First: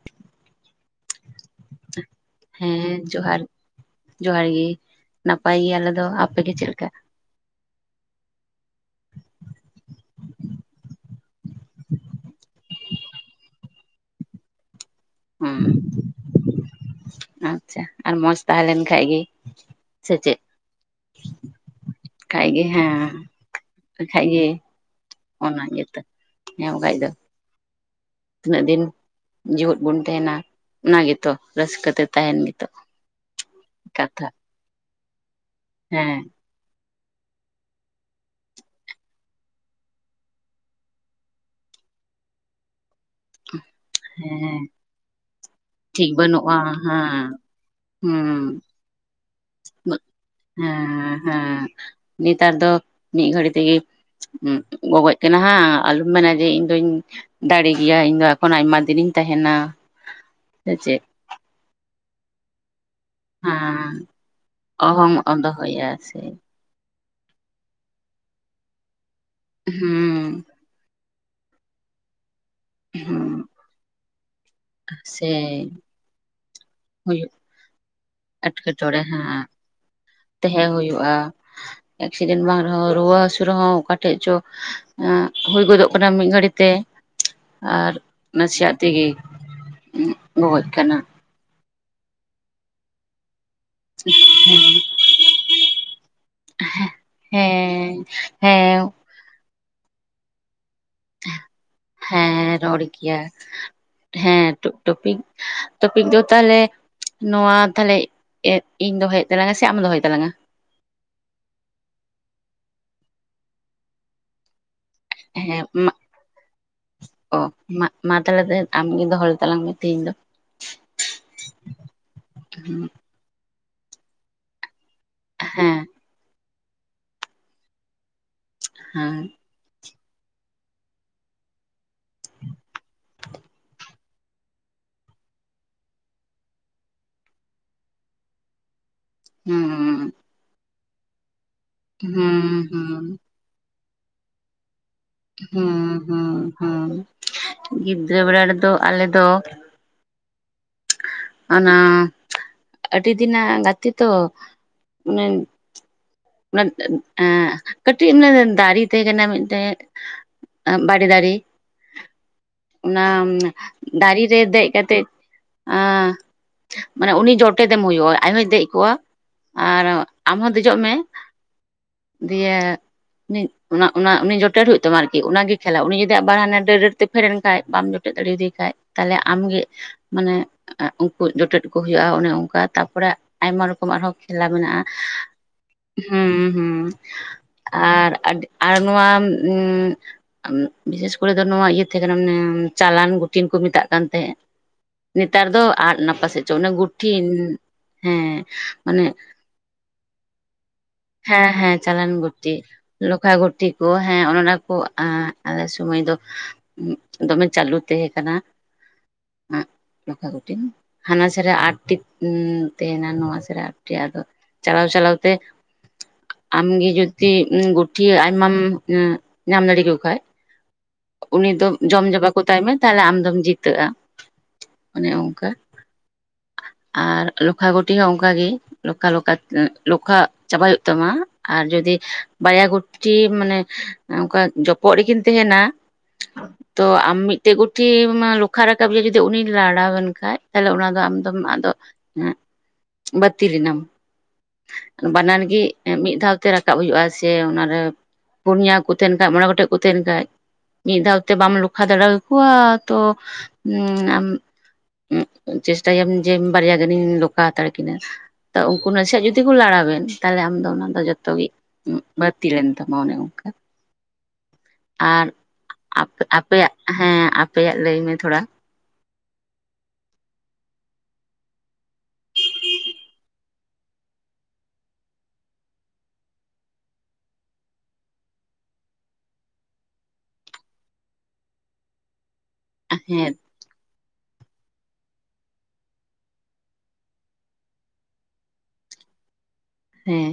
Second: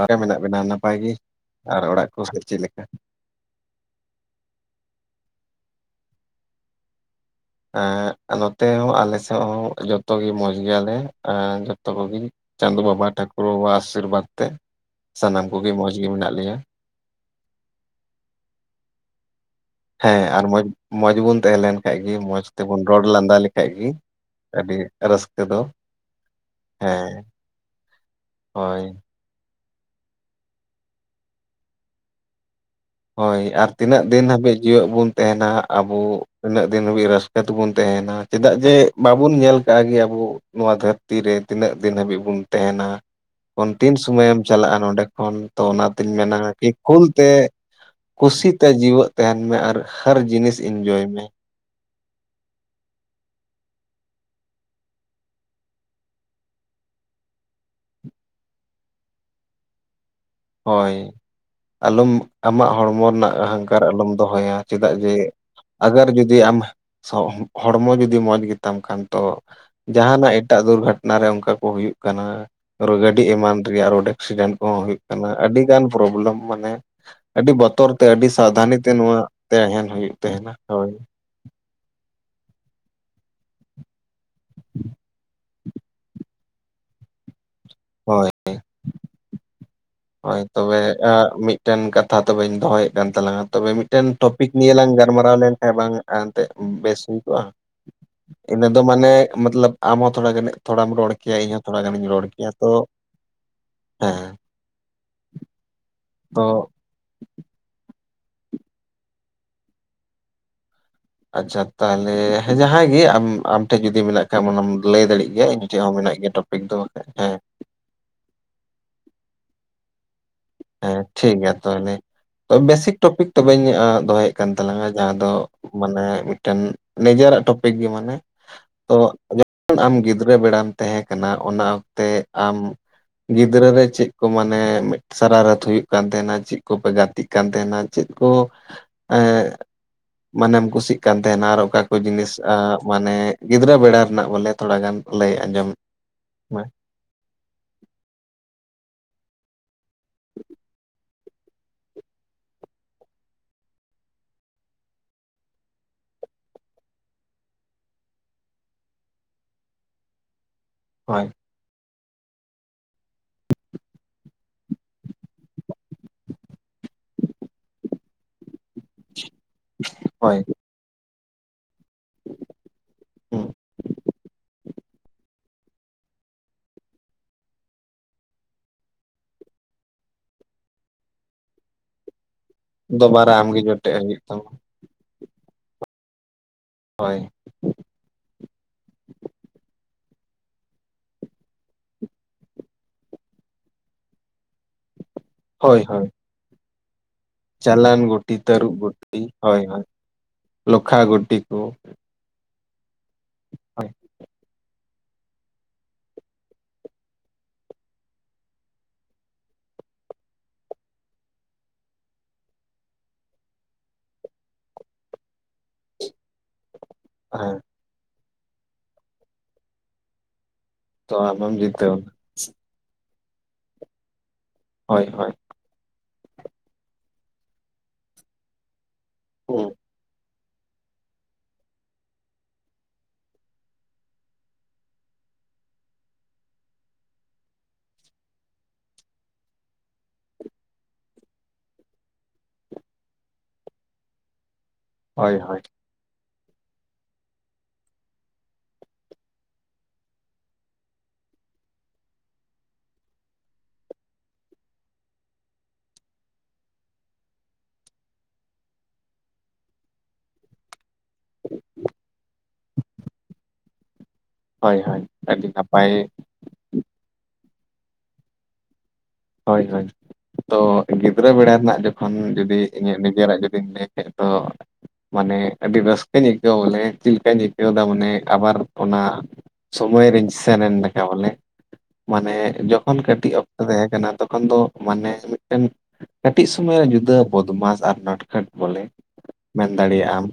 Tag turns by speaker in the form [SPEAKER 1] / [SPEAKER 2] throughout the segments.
[SPEAKER 1] ᱟᱨᱮ ᱢᱮᱱᱟᱜ ᱵᱮᱱᱟ ᱱᱟᱯᱟᱭ ᱜᱮ ᱟᱨ ᱚᱲᱟᱜ ᱠᱚ ᱥᱮᱫ ᱪᱮᱫᱞᱮᱠᱟ?
[SPEAKER 2] ᱦᱮᱸ ᱡᱚᱦᱟᱨ᱾ ᱡᱚᱦᱟᱨ ᱜᱮ ᱱᱟᱯᱟᱭ ᱜᱮ ᱟᱞᱮ ᱫᱚ ᱟᱯᱮ ᱜᱮ ᱪᱮᱫ ᱞᱮᱠᱟ?
[SPEAKER 1] ᱮᱸᱜ ᱱᱚᱛᱮ ᱦᱚᱸ ᱟᱞᱮ ᱥᱮᱫ ᱦᱚᱸ ᱡᱚᱛᱚᱜᱮ ᱢᱚᱸᱡᱽ ᱜᱮᱭᱟᱞᱮ ᱮᱸ ᱡᱚᱛᱚ ᱠᱚᱜᱮ᱾ ᱪᱟᱸᱫᱳ ᱵᱟᱵᱟ ᱴᱷᱟᱹᱠᱩᱨ ᱵᱟᱵᱟᱣᱟᱜ ᱟᱹᱥᱤᱨᱵᱟᱫᱽ ᱛᱮ᱾ ᱥᱟᱱᱟᱢ
[SPEAKER 2] ᱦᱩᱸ
[SPEAKER 1] ᱠᱚᱜᱮ ᱢᱚᱸᱡᱽ ᱜᱮ ᱢᱮᱱᱟᱜ ᱞᱮᱭᱟ᱾
[SPEAKER 2] ᱟᱪᱪᱷᱟ, ᱟᱨ ᱢᱚᱸᱡᱽ ᱛᱟᱦᱮᱸᱞᱮᱱ ᱠᱷᱟᱡ ᱜᱮ᱾ ᱥᱮ
[SPEAKER 1] ᱦᱮᱸ
[SPEAKER 2] ᱪᱮᱫ
[SPEAKER 1] ᱟᱨ ᱢᱚᱸᱡᱽ ᱢᱚᱸᱡᱽ ᱵᱚᱱ ᱛᱟᱦᱮᱸ ᱞᱮᱱ ᱠᱷᱟᱡ ᱜᱮ, ᱢᱚᱸᱡᱽ ᱛᱮᱵᱚᱱ ᱨᱚᱲ ᱞᱟᱸᱫᱟ ᱞᱮᱠᱷᱟᱡ ᱜᱮ᱾
[SPEAKER 2] ᱠᱷᱟᱡ ᱜᱮ
[SPEAKER 1] ᱟᱹᱰᱤ ᱨᱟᱹᱥᱠᱟᱹ ᱫᱚ᱾
[SPEAKER 2] [inaudible] ᱠᱷᱟᱡ ᱫᱚ᱾
[SPEAKER 1] ᱦᱮᱸ
[SPEAKER 2] ᱛᱤᱱᱟᱹᱜ ᱫᱤᱱ
[SPEAKER 1] ᱦᱳᱭ
[SPEAKER 2] ᱡᱤᱣᱟᱹᱫ ᱵᱚᱱ ᱛᱟᱦᱮᱱᱟ ᱚᱱᱟ ᱜᱮᱛᱚ ᱨᱟᱹᱥᱠᱟᱹ ᱛᱮ ᱛᱟᱦᱮᱱ ᱜᱮ ᱛᱟᱵᱚᱱ᱾
[SPEAKER 1] ᱦᱳᱭ ᱟᱨ ᱛᱤᱱᱟᱹᱜ ᱫᱤᱱ ᱦᱟᱹᱵᱤᱡ ᱡᱤᱣᱟᱹᱜ ᱵᱚᱱ ᱛᱟᱦᱮᱱᱟ ᱟᱵᱚ᱾
[SPEAKER 2] ᱦᱮᱸ
[SPEAKER 1] ᱩᱱᱟᱹᱜ ᱫᱤᱱ ᱦᱟᱹᱵᱤᱡ ᱨᱟᱹᱥᱠᱟᱹ ᱛᱮᱵᱩᱱ ᱛᱟᱦᱮᱱᱟ ᱪᱮᱫᱟᱜ ᱡᱮ ᱵᱟᱵᱩᱱ ᱧᱮᱞ ᱠᱟᱜᱼᱟ ᱜᱮ ᱟᱵᱚ᱾ ᱱᱚᱣᱟ ᱫᱷᱟᱹᱨᱛᱤ ᱨᱮ ᱛᱤᱱᱟᱹᱜ ᱫᱤᱱ ᱦᱟᱹᱵᱤᱡ ᱵᱚᱱ ᱛᱟᱦᱮᱱᱟ ᱛᱤᱱ ᱥᱩᱚᱢᱚᱭᱮᱢ
[SPEAKER 2] ᱦᱮᱸ
[SPEAKER 1] ᱪᱟᱞᱟᱜᱼᱟ ᱱᱚᱸᱰᱮ ᱠᱷᱚᱱ ᱛᱚ
[SPEAKER 2] ᱴᱷᱤᱠ
[SPEAKER 1] ᱚᱱᱟᱛᱤᱧ ᱢᱮᱱᱟ
[SPEAKER 2] ᱵᱟᱹᱱᱩᱜᱼᱟ
[SPEAKER 1] ᱠᱤ
[SPEAKER 2] ᱦᱮᱸ
[SPEAKER 1] ᱠᱩᱞᱛᱮ
[SPEAKER 2] ᱦᱩᱸ
[SPEAKER 1] ᱠᱩᱥᱤᱛᱮ ᱡᱤᱣᱮᱫ ᱛᱟᱦᱮᱱ ᱢᱮ ᱟᱨ ᱦᱟᱨ ᱡᱤᱱᱤᱥ ᱤᱱᱡᱚᱭ
[SPEAKER 2] ᱦᱮᱸ
[SPEAKER 1] ᱢᱮ,
[SPEAKER 2] ᱦᱮᱸ ᱱᱮᱛᱟᱨ ᱫᱚ ᱢᱤᱫ ᱜᱷᱟᱹᱲᱤ ᱛᱮᱜᱮ, ᱦ ᱜᱚᱜᱚᱡ ᱠᱟᱱᱟ ᱦᱟᱸᱜ ᱟᱞᱚᱢ ᱢᱮᱱᱟ ᱡᱮ ᱤᱧᱫᱩᱧ ᱫᱟᱲᱮ ᱜᱮᱭᱟ ᱤᱧ ᱫᱚ ᱮᱠᱷᱚᱱ ᱟᱭᱢᱟ ᱫᱤᱱᱤᱧ ᱛᱟᱦᱮᱱᱟ, ᱥᱮ ᱪᱮᱫ
[SPEAKER 1] ᱦᱳᱭ ᱟᱞᱚᱢ ᱟᱢᱟᱜ ᱦᱚᱲᱢᱚ ᱨᱮᱱᱟᱜ ᱟᱦᱟᱱᱠᱟᱨ
[SPEAKER 2] ᱦᱮᱸ
[SPEAKER 1] ᱟᱞᱚᱢ ᱫᱚᱦᱚᱭᱟ ᱪᱮᱫᱟᱜ ᱡᱮ
[SPEAKER 2] ᱚᱦᱚᱢ ᱫᱚᱦᱚᱭᱟ
[SPEAKER 1] ᱟᱜᱟᱨ
[SPEAKER 2] ᱥᱮ
[SPEAKER 1] ᱡᱩᱫᱤ ᱟᱢ, ᱥᱟᱶ ᱦᱚᱲᱢᱚ ᱡᱩᱫᱤ ᱢᱚᱸᱡᱽ ᱜᱮᱛᱟᱢ ᱠᱷᱟᱱ ᱛᱚ ᱡᱟᱦᱟᱱᱟᱜ
[SPEAKER 2] ᱦᱮᱸ
[SPEAKER 1] ᱮᱴᱟᱜ ᱫᱩᱨᱜᱷᱚᱴᱚᱱᱟ ᱨᱮ ᱚᱱᱠᱟ ᱠᱚ ᱮᱴᱟᱜ ᱮᱴᱟᱜ ᱫᱩᱨᱜᱷᱚᱴᱱᱟ ᱦᱩᱭᱩᱜ ᱠᱟᱱᱟ ᱟᱨᱚ ᱜᱟᱹᱰᱤ
[SPEAKER 2] ᱦᱮᱸ
[SPEAKER 1] ᱮᱢᱟᱱ ᱨᱮᱭᱟᱜ ᱨᱳᱰ ᱮᱠᱥᱤᱰᱮᱱᱴ ᱠᱚᱦᱚᱸ ᱦᱩᱭᱩᱜ ᱠᱟᱱᱟ,
[SPEAKER 2] ᱥᱮ
[SPEAKER 1] ᱟᱹᱰᱤ ᱜᱟᱱ ᱯᱨᱚᱵᱞᱮᱢ ᱢᱟᱱᱮ,
[SPEAKER 2] ᱦᱩᱭᱩᱜ
[SPEAKER 1] ᱟᱹᱰᱤ ᱵᱚᱛᱚᱨ ᱛᱮ ᱟᱹᱰᱤ ᱥᱟᱵᱫᱷᱟᱱᱤ ᱛᱮ
[SPEAKER 2] ᱮᱴᱠᱮᱴᱚᱬᱮ
[SPEAKER 1] ᱱᱚᱣᱟ
[SPEAKER 2] ᱦᱟᱸᱜ
[SPEAKER 1] ᱛᱟᱦᱮᱱ ᱦᱩᱭᱩᱜ ᱛᱟᱦᱮᱱᱟ
[SPEAKER 2] ᱛᱟᱦᱮᱸ
[SPEAKER 1] ᱦᱳᱭ,
[SPEAKER 2] ᱦᱩᱭᱩᱜᱼᱟ ᱮᱠᱥᱤᱰᱮᱱᱴ ᱵᱟᱝ ᱨᱮᱦᱚᱸ ᱨᱩᱣᱟᱹ ᱦᱥᱩ ᱨᱮᱦᱚᱸ ᱚᱠᱟ ᱴᱷᱮᱡ ᱪᱚ ᱮ ᱦᱩᱭ ᱜᱚᱫᱚᱜ ᱠᱟᱱᱟ ᱢᱤᱫ ᱜᱷᱟᱹᱲᱤ ᱛᱮ ᱟᱨ
[SPEAKER 1] ᱦᱳᱭ
[SPEAKER 2] ᱱᱟᱥᱮᱭᱟᱜ ᱛᱮᱜᱮ
[SPEAKER 1] ᱦᱳᱭ
[SPEAKER 2] ᱜᱚᱜᱚᱡ
[SPEAKER 1] ᱛᱚᱵᱮ
[SPEAKER 2] ᱠᱟᱱᱟ
[SPEAKER 1] ᱟ.. ᱢᱤᱫᱴᱮᱱ ᱠᱟᱛᱷᱟ ᱛᱚᱵᱮᱧ ᱫᱚᱦᱚᱭᱮᱫ ᱠᱟᱱ ᱛᱟᱞᱟᱝᱟ ᱛᱚᱵᱮ ᱢᱤᱫᱴᱮᱱ ᱴᱚᱯᱤᱠ ᱱᱤᱭᱮ ᱞᱟᱝ ᱜᱟᱱᱚᱜ ᱜᱟᱞᱢᱟᱨᱟᱣ ᱞᱮᱱᱠᱷᱷᱟ ᱵᱟᱝ ᱮᱱᱛᱮᱫ ᱵᱮᱥ ᱦᱩᱭ ᱠᱚᱜᱼᱟ
[SPEAKER 2] ᱦᱮᱸ
[SPEAKER 1] ᱤᱱᱟᱹ
[SPEAKER 2] ᱦᱮᱸ
[SPEAKER 1] ᱫᱚ ᱢᱟᱱᱮ ᱢᱚᱛᱞᱚᱵ ᱟᱢ ᱦᱚᱸ ᱛᱷᱚᱲᱟ ᱜᱟᱱᱮᱜ ᱛᱷᱚᱲᱟᱢ ᱨᱚᱲ ᱠᱮᱭᱟ ᱤᱧ ᱦᱚᱸ ᱛᱷᱚᱲᱟ ᱜᱟᱱᱤᱧ ᱨᱚᱲ ᱠᱮᱭᱟ
[SPEAKER 2] ᱦᱮᱸ
[SPEAKER 1] ᱛᱚ
[SPEAKER 2] ᱨᱚᱲ ᱜᱮᱭᱟ ᱦᱮᱸ ᱴᱚᱯᱤᱠ ᱴᱚᱯᱤᱠ ᱫᱚ
[SPEAKER 1] ᱛᱚ
[SPEAKER 2] ᱛᱟᱦᱚᱞᱮ ᱱᱚᱣᱟ ᱛᱟᱦᱚᱞᱮ ᱮᱸᱫ ᱤᱧ ᱫᱚᱦᱚᱭ ᱛᱟᱞᱟᱝᱟ ᱥᱮ ᱟᱢ ᱫᱚᱦᱚᱭ ᱛᱟᱞᱟᱝᱟ?
[SPEAKER 1] ᱟᱪᱪᱷᱟ ᱛᱟᱦᱚᱞᱮ ᱦᱮᱸ ᱡᱟᱦᱟᱸᱭ ᱜᱮ ᱟᱢ ᱟᱢ ᱴᱷᱮᱡ ᱡᱩᱫᱤ ᱢᱮᱱᱟᱜ ᱠᱷᱟᱡ ᱚᱱᱟᱢ ᱞᱟᱹᱭ ᱫᱟᱲᱮᱜ, ᱜᱮᱭᱟ
[SPEAKER 2] ᱦᱮᱸ
[SPEAKER 1] ᱤᱧ ᱴᱷᱮᱫ ᱦᱚᱸ ᱢᱮᱱᱟᱜ ᱜᱮᱭᱟ ᱴᱚᱯᱤᱠ ᱫᱚ [unintelligible] ᱦᱮᱸ
[SPEAKER 2] ᱚ ᱢᱟ ᱢᱟ ᱛᱟᱦᱚᱞᱮ [unintelligible] ᱟᱢᱜᱮ ᱫᱚᱦᱚᱭ ᱛᱟᱞᱟᱝ ᱢᱮ ᱛᱤᱦᱤᱧ ᱫᱚ,
[SPEAKER 1] ᱦᱮᱸ ᱴᱷᱤᱠ ᱜᱮᱭᱟ ᱛᱟᱦᱚᱞᱮ ᱵᱮᱥᱤᱠ ᱴᱚᱯᱤᱠ ᱛᱚᱵᱮᱧ ᱫᱚᱦᱚᱭᱮᱫ ᱠᱟᱱ ᱛᱟᱞᱟᱝᱟ, ᱡᱟᱦᱟᱫᱚ
[SPEAKER 2] ᱦᱮᱸ
[SPEAKER 1] ᱢᱟᱱᱮ ᱢᱤᱫᱴᱮᱱ ᱱᱤᱡᱮᱨᱟᱜ ᱴᱚᱯᱤᱠ ᱜᱮ ᱢᱟᱱᱮ ᱛᱚ
[SPEAKER 2] ᱦᱮᱸ
[SPEAKER 1] ᱟᱢ ᱜᱤᱫᱽᱨᱟᱹ ᱵᱮᱲᱟᱢ ᱛᱟᱦᱮᱸ ᱠᱟᱱᱟ ᱚᱱᱟ ᱚᱠᱛᱮ ᱟᱢ ᱜᱤᱫᱽᱨᱟᱹ ᱨᱮ ᱪᱮᱫ ᱠᱚ ᱢᱟᱱᱮ ᱢᱤᱫ ᱥᱟᱨᱟ ᱨᱟᱹᱛᱷ ᱦᱩᱭᱩᱜ ᱠᱟᱱ ᱛᱟᱦᱮᱱᱟ ᱪᱮᱫ ᱠᱚᱯᱮ ᱜᱟᱛᱮᱜ ᱠᱟᱱ ᱛᱟᱦᱮᱱᱟ ᱪᱮᱫ ᱠᱚ ᱮᱸ
[SPEAKER 2] ᱦᱩᱸ ᱩᱸ
[SPEAKER 1] ᱢᱟᱱᱮᱢ ᱠᱩᱥᱤᱜ ᱠᱟᱱ ᱛᱟᱦᱮᱱᱟ ᱟᱨ ᱚᱠᱟ ᱠᱚ ᱡᱤᱱᱤᱥ
[SPEAKER 2] ᱦᱩᱸ
[SPEAKER 1] ᱢᱟᱱᱮ
[SPEAKER 2] ᱦᱩᱸ
[SPEAKER 1] ᱜᱤᱫᱽᱨᱟᱹ ᱵᱮᱲᱟ ᱨᱮᱱᱟᱜ ᱵᱚᱞᱮ ᱛᱷᱚᱲᱟ ᱜᱟᱱ ᱞᱟᱹᱭ
[SPEAKER 2] ᱦᱩᱸ
[SPEAKER 1] ᱟᱸᱡᱚᱢ
[SPEAKER 2] ᱦᱩᱸ
[SPEAKER 1] ᱢᱮ
[SPEAKER 2] ᱦᱩᱸ ᱜᱤᱫᱽᱨᱟᱹ ᱵᱮᱲᱟ ᱨᱮᱫᱚ ᱟᱞᱮ ᱫᱚ
[SPEAKER 1] [unintelligible]
[SPEAKER 2] ᱚᱱᱟ ᱟᱹᱰᱤ ᱫᱤᱱᱟᱜ ᱜᱟᱛᱮ ᱛᱚ, ᱚᱱᱮ ᱚᱱᱟ [unintelligible] ᱮᱸ ᱠᱟᱹᱴᱤᱡ ᱫᱟᱨᱮ ᱛᱟᱦᱮᱸ ᱠᱟᱱᱟ ᱢᱤᱫᱴᱮᱱᱡ ᱵᱟᱲᱮ
[SPEAKER 1] ᱦᱳᱭ
[SPEAKER 2] ᱫᱟᱨᱮ ᱚᱱᱟ ᱫᱟᱨᱮ ᱨᱮ ᱫᱮᱡ ᱠᱟᱛᱮᱜ ᱮᱸ ᱢᱟᱱᱮ ᱩᱱᱤ ᱡᱚᱴᱮᱫ ᱮᱢ ᱦᱩᱭᱩᱜᱼᱟ ᱟᱡ ᱦᱚᱭ ᱫᱮᱡ ᱠᱚᱜᱼᱟ ᱟᱨ
[SPEAKER 1] ᱦᱳᱭ
[SPEAKER 2] ᱟᱢ ᱦᱚᱸ ᱫᱮ ᱚᱜ ᱢᱮ ᱫᱤᱭᱮ ᱩᱱᱤ
[SPEAKER 1] ᱦᱩᱸ
[SPEAKER 2] ᱚᱱᱟ ᱚᱱᱟ ᱩᱱᱤ ᱡᱚᱴᱮᱨ ᱦᱩᱭᱩᱜ ᱛᱟᱢᱟ ᱟᱨᱠᱤ ᱚᱱᱟᱜᱮ ᱠᱷᱮᱞᱟ ᱩᱱᱤ ᱡᱩᱫᱤ ᱟᱵᱟᱨ ᱦᱟᱱᱮ ᱰᱟᱹᱨ ᱰᱟᱹᱨ ᱛᱮ ᱯᱷᱮᱰ ᱮᱱ ᱠᱷᱟᱡ ᱵᱟᱢ ᱡᱚᱴᱮᱫ ᱫᱟᱲᱮᱭᱟᱫᱮ ᱠᱷᱟᱡ ᱛᱟᱦᱞᱮ ᱟᱢᱜᱮ ᱢᱟᱱᱮ ᱩᱱᱠᱩ ᱡᱚᱴᱮᱫ ᱠᱚ ᱦᱩᱭᱩᱜᱼᱟ ᱚᱱᱮ ᱚᱱᱠᱟ, ᱛᱟᱯᱚᱨᱮ
[SPEAKER 1] ᱫᱚᱵᱟᱨᱟ ᱟᱢᱜᱮ
[SPEAKER 2] ᱟᱭᱢᱟ ᱨᱚᱠᱚᱢ
[SPEAKER 1] ᱡᱚᱴᱮᱫ
[SPEAKER 2] ᱟᱨᱦᱚᱸ
[SPEAKER 1] ᱦᱩᱭᱩᱜ
[SPEAKER 2] ᱠᱷᱮᱞᱟ
[SPEAKER 1] ᱛᱟᱢᱟ
[SPEAKER 2] ᱢᱮᱱᱟᱜᱼᱟ ᱦᱩᱸ ᱦᱩᱸ
[SPEAKER 1] ᱦᱳᱭ
[SPEAKER 2] ᱟᱨ ᱟᱨ ᱱᱚᱣᱟ ᱩᱸ [unintelligible] ᱵᱤᱥᱮᱥ ᱠᱚᱨᱮ ᱫᱚ ᱱᱚᱣᱟ ᱤᱭᱟᱹ ᱛᱟᱦᱮᱸ ᱠᱟᱱᱟ ᱢᱟᱱᱮ ᱪᱟᱞᱟᱱ ᱜᱩᱴᱤᱱ ᱠᱚ ᱢᱮᱛᱟᱜ ᱠᱟᱱ ᱛᱟᱦᱮᱸᱫ, ᱱᱮᱛᱟᱨ ᱫᱚ
[SPEAKER 1] ᱦᱳᱭ
[SPEAKER 2] ᱟᱫ
[SPEAKER 1] ᱦᱳᱭ
[SPEAKER 2] ᱱᱟ ᱯᱟᱥᱮᱡ [unintelligible] ᱪᱚ ᱚᱱᱮ ᱜᱩᱴᱷᱤᱱ
[SPEAKER 1] ᱪᱟᱞᱟᱱ ᱜᱩᱴᱤ,
[SPEAKER 2] ᱦᱮᱸ
[SPEAKER 1] ᱛᱟᱹᱨᱩᱵ
[SPEAKER 2] ᱢᱟᱱᱮ
[SPEAKER 1] ᱜᱩᱴᱤ ᱦᱳᱭ ᱦᱳᱭ ᱞᱚᱠᱷᱟ ᱜᱩ
[SPEAKER 2] ᱦᱮᱸ ᱦᱮᱸ ᱪᱟᱞᱟᱱ ᱜᱩᱴᱤ, ᱞᱚᱠᱷᱟ ᱜᱩᱴᱤ ᱠᱚ
[SPEAKER 1] ᱦᱳᱭ
[SPEAKER 2] ᱦᱮᱸ ᱚᱱᱮ ᱚᱱᱟ ᱠᱚ ᱟᱸ ᱟᱞᱮ ᱥᱚᱢᱚᱭ ᱫᱚ ᱫᱚᱢᱮ ᱪᱟᱹᱞᱩ ᱛᱟᱦᱮᱸ ᱠᱟᱱᱟ, ᱞᱚᱠᱷᱟ ᱜᱩᱴᱤᱱ ᱦᱟᱱᱟ ᱥᱟ ᱨᱮ ᱟᱴᱴᱤ ᱛᱟᱦᱮᱱᱟ ᱱᱚᱣᱟ ᱥᱟ ᱨᱮ ᱟᱴᱴᱤ ᱟᱫᱚ ᱪᱟᱞᱟᱣ ᱪᱟᱞᱟᱣ ᱛᱮ ᱟᱢᱜᱮ ᱡᱚᱫᱤ
[SPEAKER 1] ᱦᱮᱸ
[SPEAKER 2] ᱜᱩᱴᱷᱤ ᱟᱭᱢᱟᱢ ᱧᱟᱢ ᱫᱟᱲᱮᱠᱚ ᱠᱷᱟᱡ
[SPEAKER 1] ᱛᱚ
[SPEAKER 2] ᱩᱱᱤ
[SPEAKER 1] ᱟᱢᱮᱢ
[SPEAKER 2] ᱫᱚᱢ
[SPEAKER 1] ᱡᱤᱛᱟᱹᱣ
[SPEAKER 2] ᱡᱚᱢ
[SPEAKER 1] ᱮᱱᱟ᱾
[SPEAKER 2] ᱡᱟᱵᱟ ᱠᱚᱛᱟᱭ ᱢᱮ ᱛᱟᱦᱚᱞᱮ ᱟᱢ ᱫᱚᱢ ᱡᱤᱛᱟᱹᱜᱼᱟ
[SPEAKER 1] ᱦᱳᱭ
[SPEAKER 2] ᱚᱱᱮ
[SPEAKER 1] ᱦᱳᱭ
[SPEAKER 2] ᱚᱱᱠᱟ ᱾ ᱟᱨ ᱞᱚᱠᱷᱟ ᱜᱩᱴᱤ ᱦᱚᱸ ᱚᱱᱠᱟᱜ ᱜᱮ ᱞᱚᱠᱷᱟ ᱞᱚᱠᱷᱟ
[SPEAKER 1] ᱦᱩᱸ
[SPEAKER 2] ᱞᱚᱠᱷᱟ ᱪᱟᱵᱟᱭ ᱦᱩᱭᱩᱜ ᱛᱟᱢᱟ ᱟᱨ ᱡᱚᱫᱤ ᱵᱟᱨᱭᱟ ᱜᱩᱴᱤ ᱢᱟᱱᱮ ᱚᱱᱠᱟ ᱡᱚᱯᱚᱜ ᱨᱮᱠᱤᱱ ᱛᱟᱦᱮᱱᱟ ᱛᱚ ᱟᱢ ᱢᱤᱫᱴᱮᱡ ᱜᱩᱴᱷᱤ ᱢᱟ ᱞᱚᱠᱷᱟ ᱨᱟᱠᱟᱵᱭᱟ ᱡᱩᱫᱤ ᱩᱱᱤ ᱞᱟᱲᱟᱣᱮᱱ ᱠᱷᱟᱡ ᱛᱟᱦᱞᱮ ᱚᱱᱟ ᱫᱚ ᱟᱢᱫᱚᱢ ᱟᱫᱚ ᱮᱸ ᱵᱟᱛᱤᱨ ᱮᱱᱟᱢ
[SPEAKER 1] ᱦᱳᱭ
[SPEAKER 2] ᱵᱟᱱᱟᱨ
[SPEAKER 1] ᱦᱳᱭ
[SPEAKER 2] ᱜᱮ ᱢᱤᱫ ᱫᱷᱟᱣᱛᱮ ᱨᱟᱠᱟᱵ ᱦᱩᱭᱩᱜᱼᱟ ᱥᱮ ᱚᱱᱟᱨᱮ ᱯᱩᱱᱭᱟ ᱠᱚ ᱛᱟᱦᱮᱱ ᱠᱷᱟᱡ ᱢᱚᱬᱮ ᱜᱚᱴᱮᱡ ᱠᱚ ᱛᱟᱦᱮᱱ ᱠᱷᱟᱡ ᱢᱤᱫ ᱫᱷᱟᱣ ᱛᱮ ᱵᱟᱢ ᱞᱚᱠᱷᱟ ᱫᱟᱲᱮ ᱟᱠᱚᱣᱟ ᱛᱚᱻ ᱩᱸᱜ ᱪᱮᱥᱴᱟᱭᱟᱢ ᱡᱮ ᱵᱟᱨᱭᱟ ᱜᱟᱱᱤᱧ ᱞᱚᱠᱟ ᱦᱟᱛᱟᱲ ᱠᱤᱱᱟ ᱛᱚ ᱩᱱᱠᱩ ᱱᱟᱥᱮᱭᱟᱜ ᱡᱩᱫᱤ ᱠᱚ ᱞᱟᱲᱟᱣᱮᱱ ᱛᱟᱦᱚᱞᱮ ᱟᱢᱫᱚ ᱚᱱᱟ ᱫᱚ ᱡᱚᱛᱚᱜᱮ ᱵᱟᱹᱛᱤᱞᱮᱱ ᱛᱟᱢᱟ ᱚᱱᱮ ᱚᱱᱠᱟ
[SPEAKER 1] ᱦᱳᱭ ᱦᱳᱭ
[SPEAKER 2] ᱟᱨ
[SPEAKER 1] ᱟᱹᱰᱤ ᱱᱟᱯᱟᱭ
[SPEAKER 2] ᱟᱯ ᱟᱯᱮᱭᱟᱜ ᱦᱮᱸ ᱟᱯᱮᱭᱟᱜ ᱞᱟᱹᱭ ᱢᱮ ᱛᱷᱚᱲᱟ
[SPEAKER 1] ᱦᱳᱭ ᱦᱳᱭ ᱾ ᱛᱚ ᱜᱤᱫᱽᱨᱟᱹ ᱵᱮᱲᱟ ᱨᱮᱱᱟᱜ ᱡᱚᱠᱷᱚᱱ ᱡᱩᱫᱤ ᱤᱧᱟᱹᱜ ᱱᱤᱡᱮᱨᱟᱜ ᱡᱩᱫᱤᱧ ᱞᱟᱹᱭ ᱠᱷᱟᱡ ᱛᱚ ᱢᱟᱱᱮ ᱟᱹᱰᱤ ᱨᱟᱹᱥᱠᱟᱹᱧ ᱟᱹᱭᱠᱟᱹᱣᱟ ᱵᱚᱞᱮ ᱪᱮᱫ ᱞᱮᱠᱟᱧ ᱟᱹᱭᱠᱟᱹᱣᱮᱫᱟ ᱢᱟᱱᱮ ᱟᱵᱟᱨ ᱚᱱᱟ ᱥᱚᱢᱚᱭ ᱨᱤᱧ ᱥᱮᱱᱮᱱ ᱞᱮᱠᱟ ᱵᱚᱞᱮ ᱢᱟᱱᱮ ᱡᱚᱠᱷᱚᱱ
[SPEAKER 2] ᱦᱮᱸ
[SPEAKER 1] ᱠᱟᱹᱴᱤᱡ ᱚᱠᱛᱚ ᱛᱟᱦᱮᱸ ᱠᱟᱱᱟ ᱛᱚᱠᱷᱚᱱ ᱫᱚ ᱢᱟᱱᱮ ᱢᱤᱫᱴᱮᱱ ᱠᱟᱹᱴᱤᱡ ᱥᱚᱢᱚᱭ ᱨᱮ ᱡᱩᱫᱟᱹ ᱵᱚᱫᱢᱟᱥ ᱟᱨ ᱱᱚᱴᱠᱟᱴ ᱵᱚᱞᱮ᱾ ᱢᱮᱱ ᱫᱟᱲᱮᱭᱟᱜ ᱟᱢ
[SPEAKER 2] ᱦᱮᱸ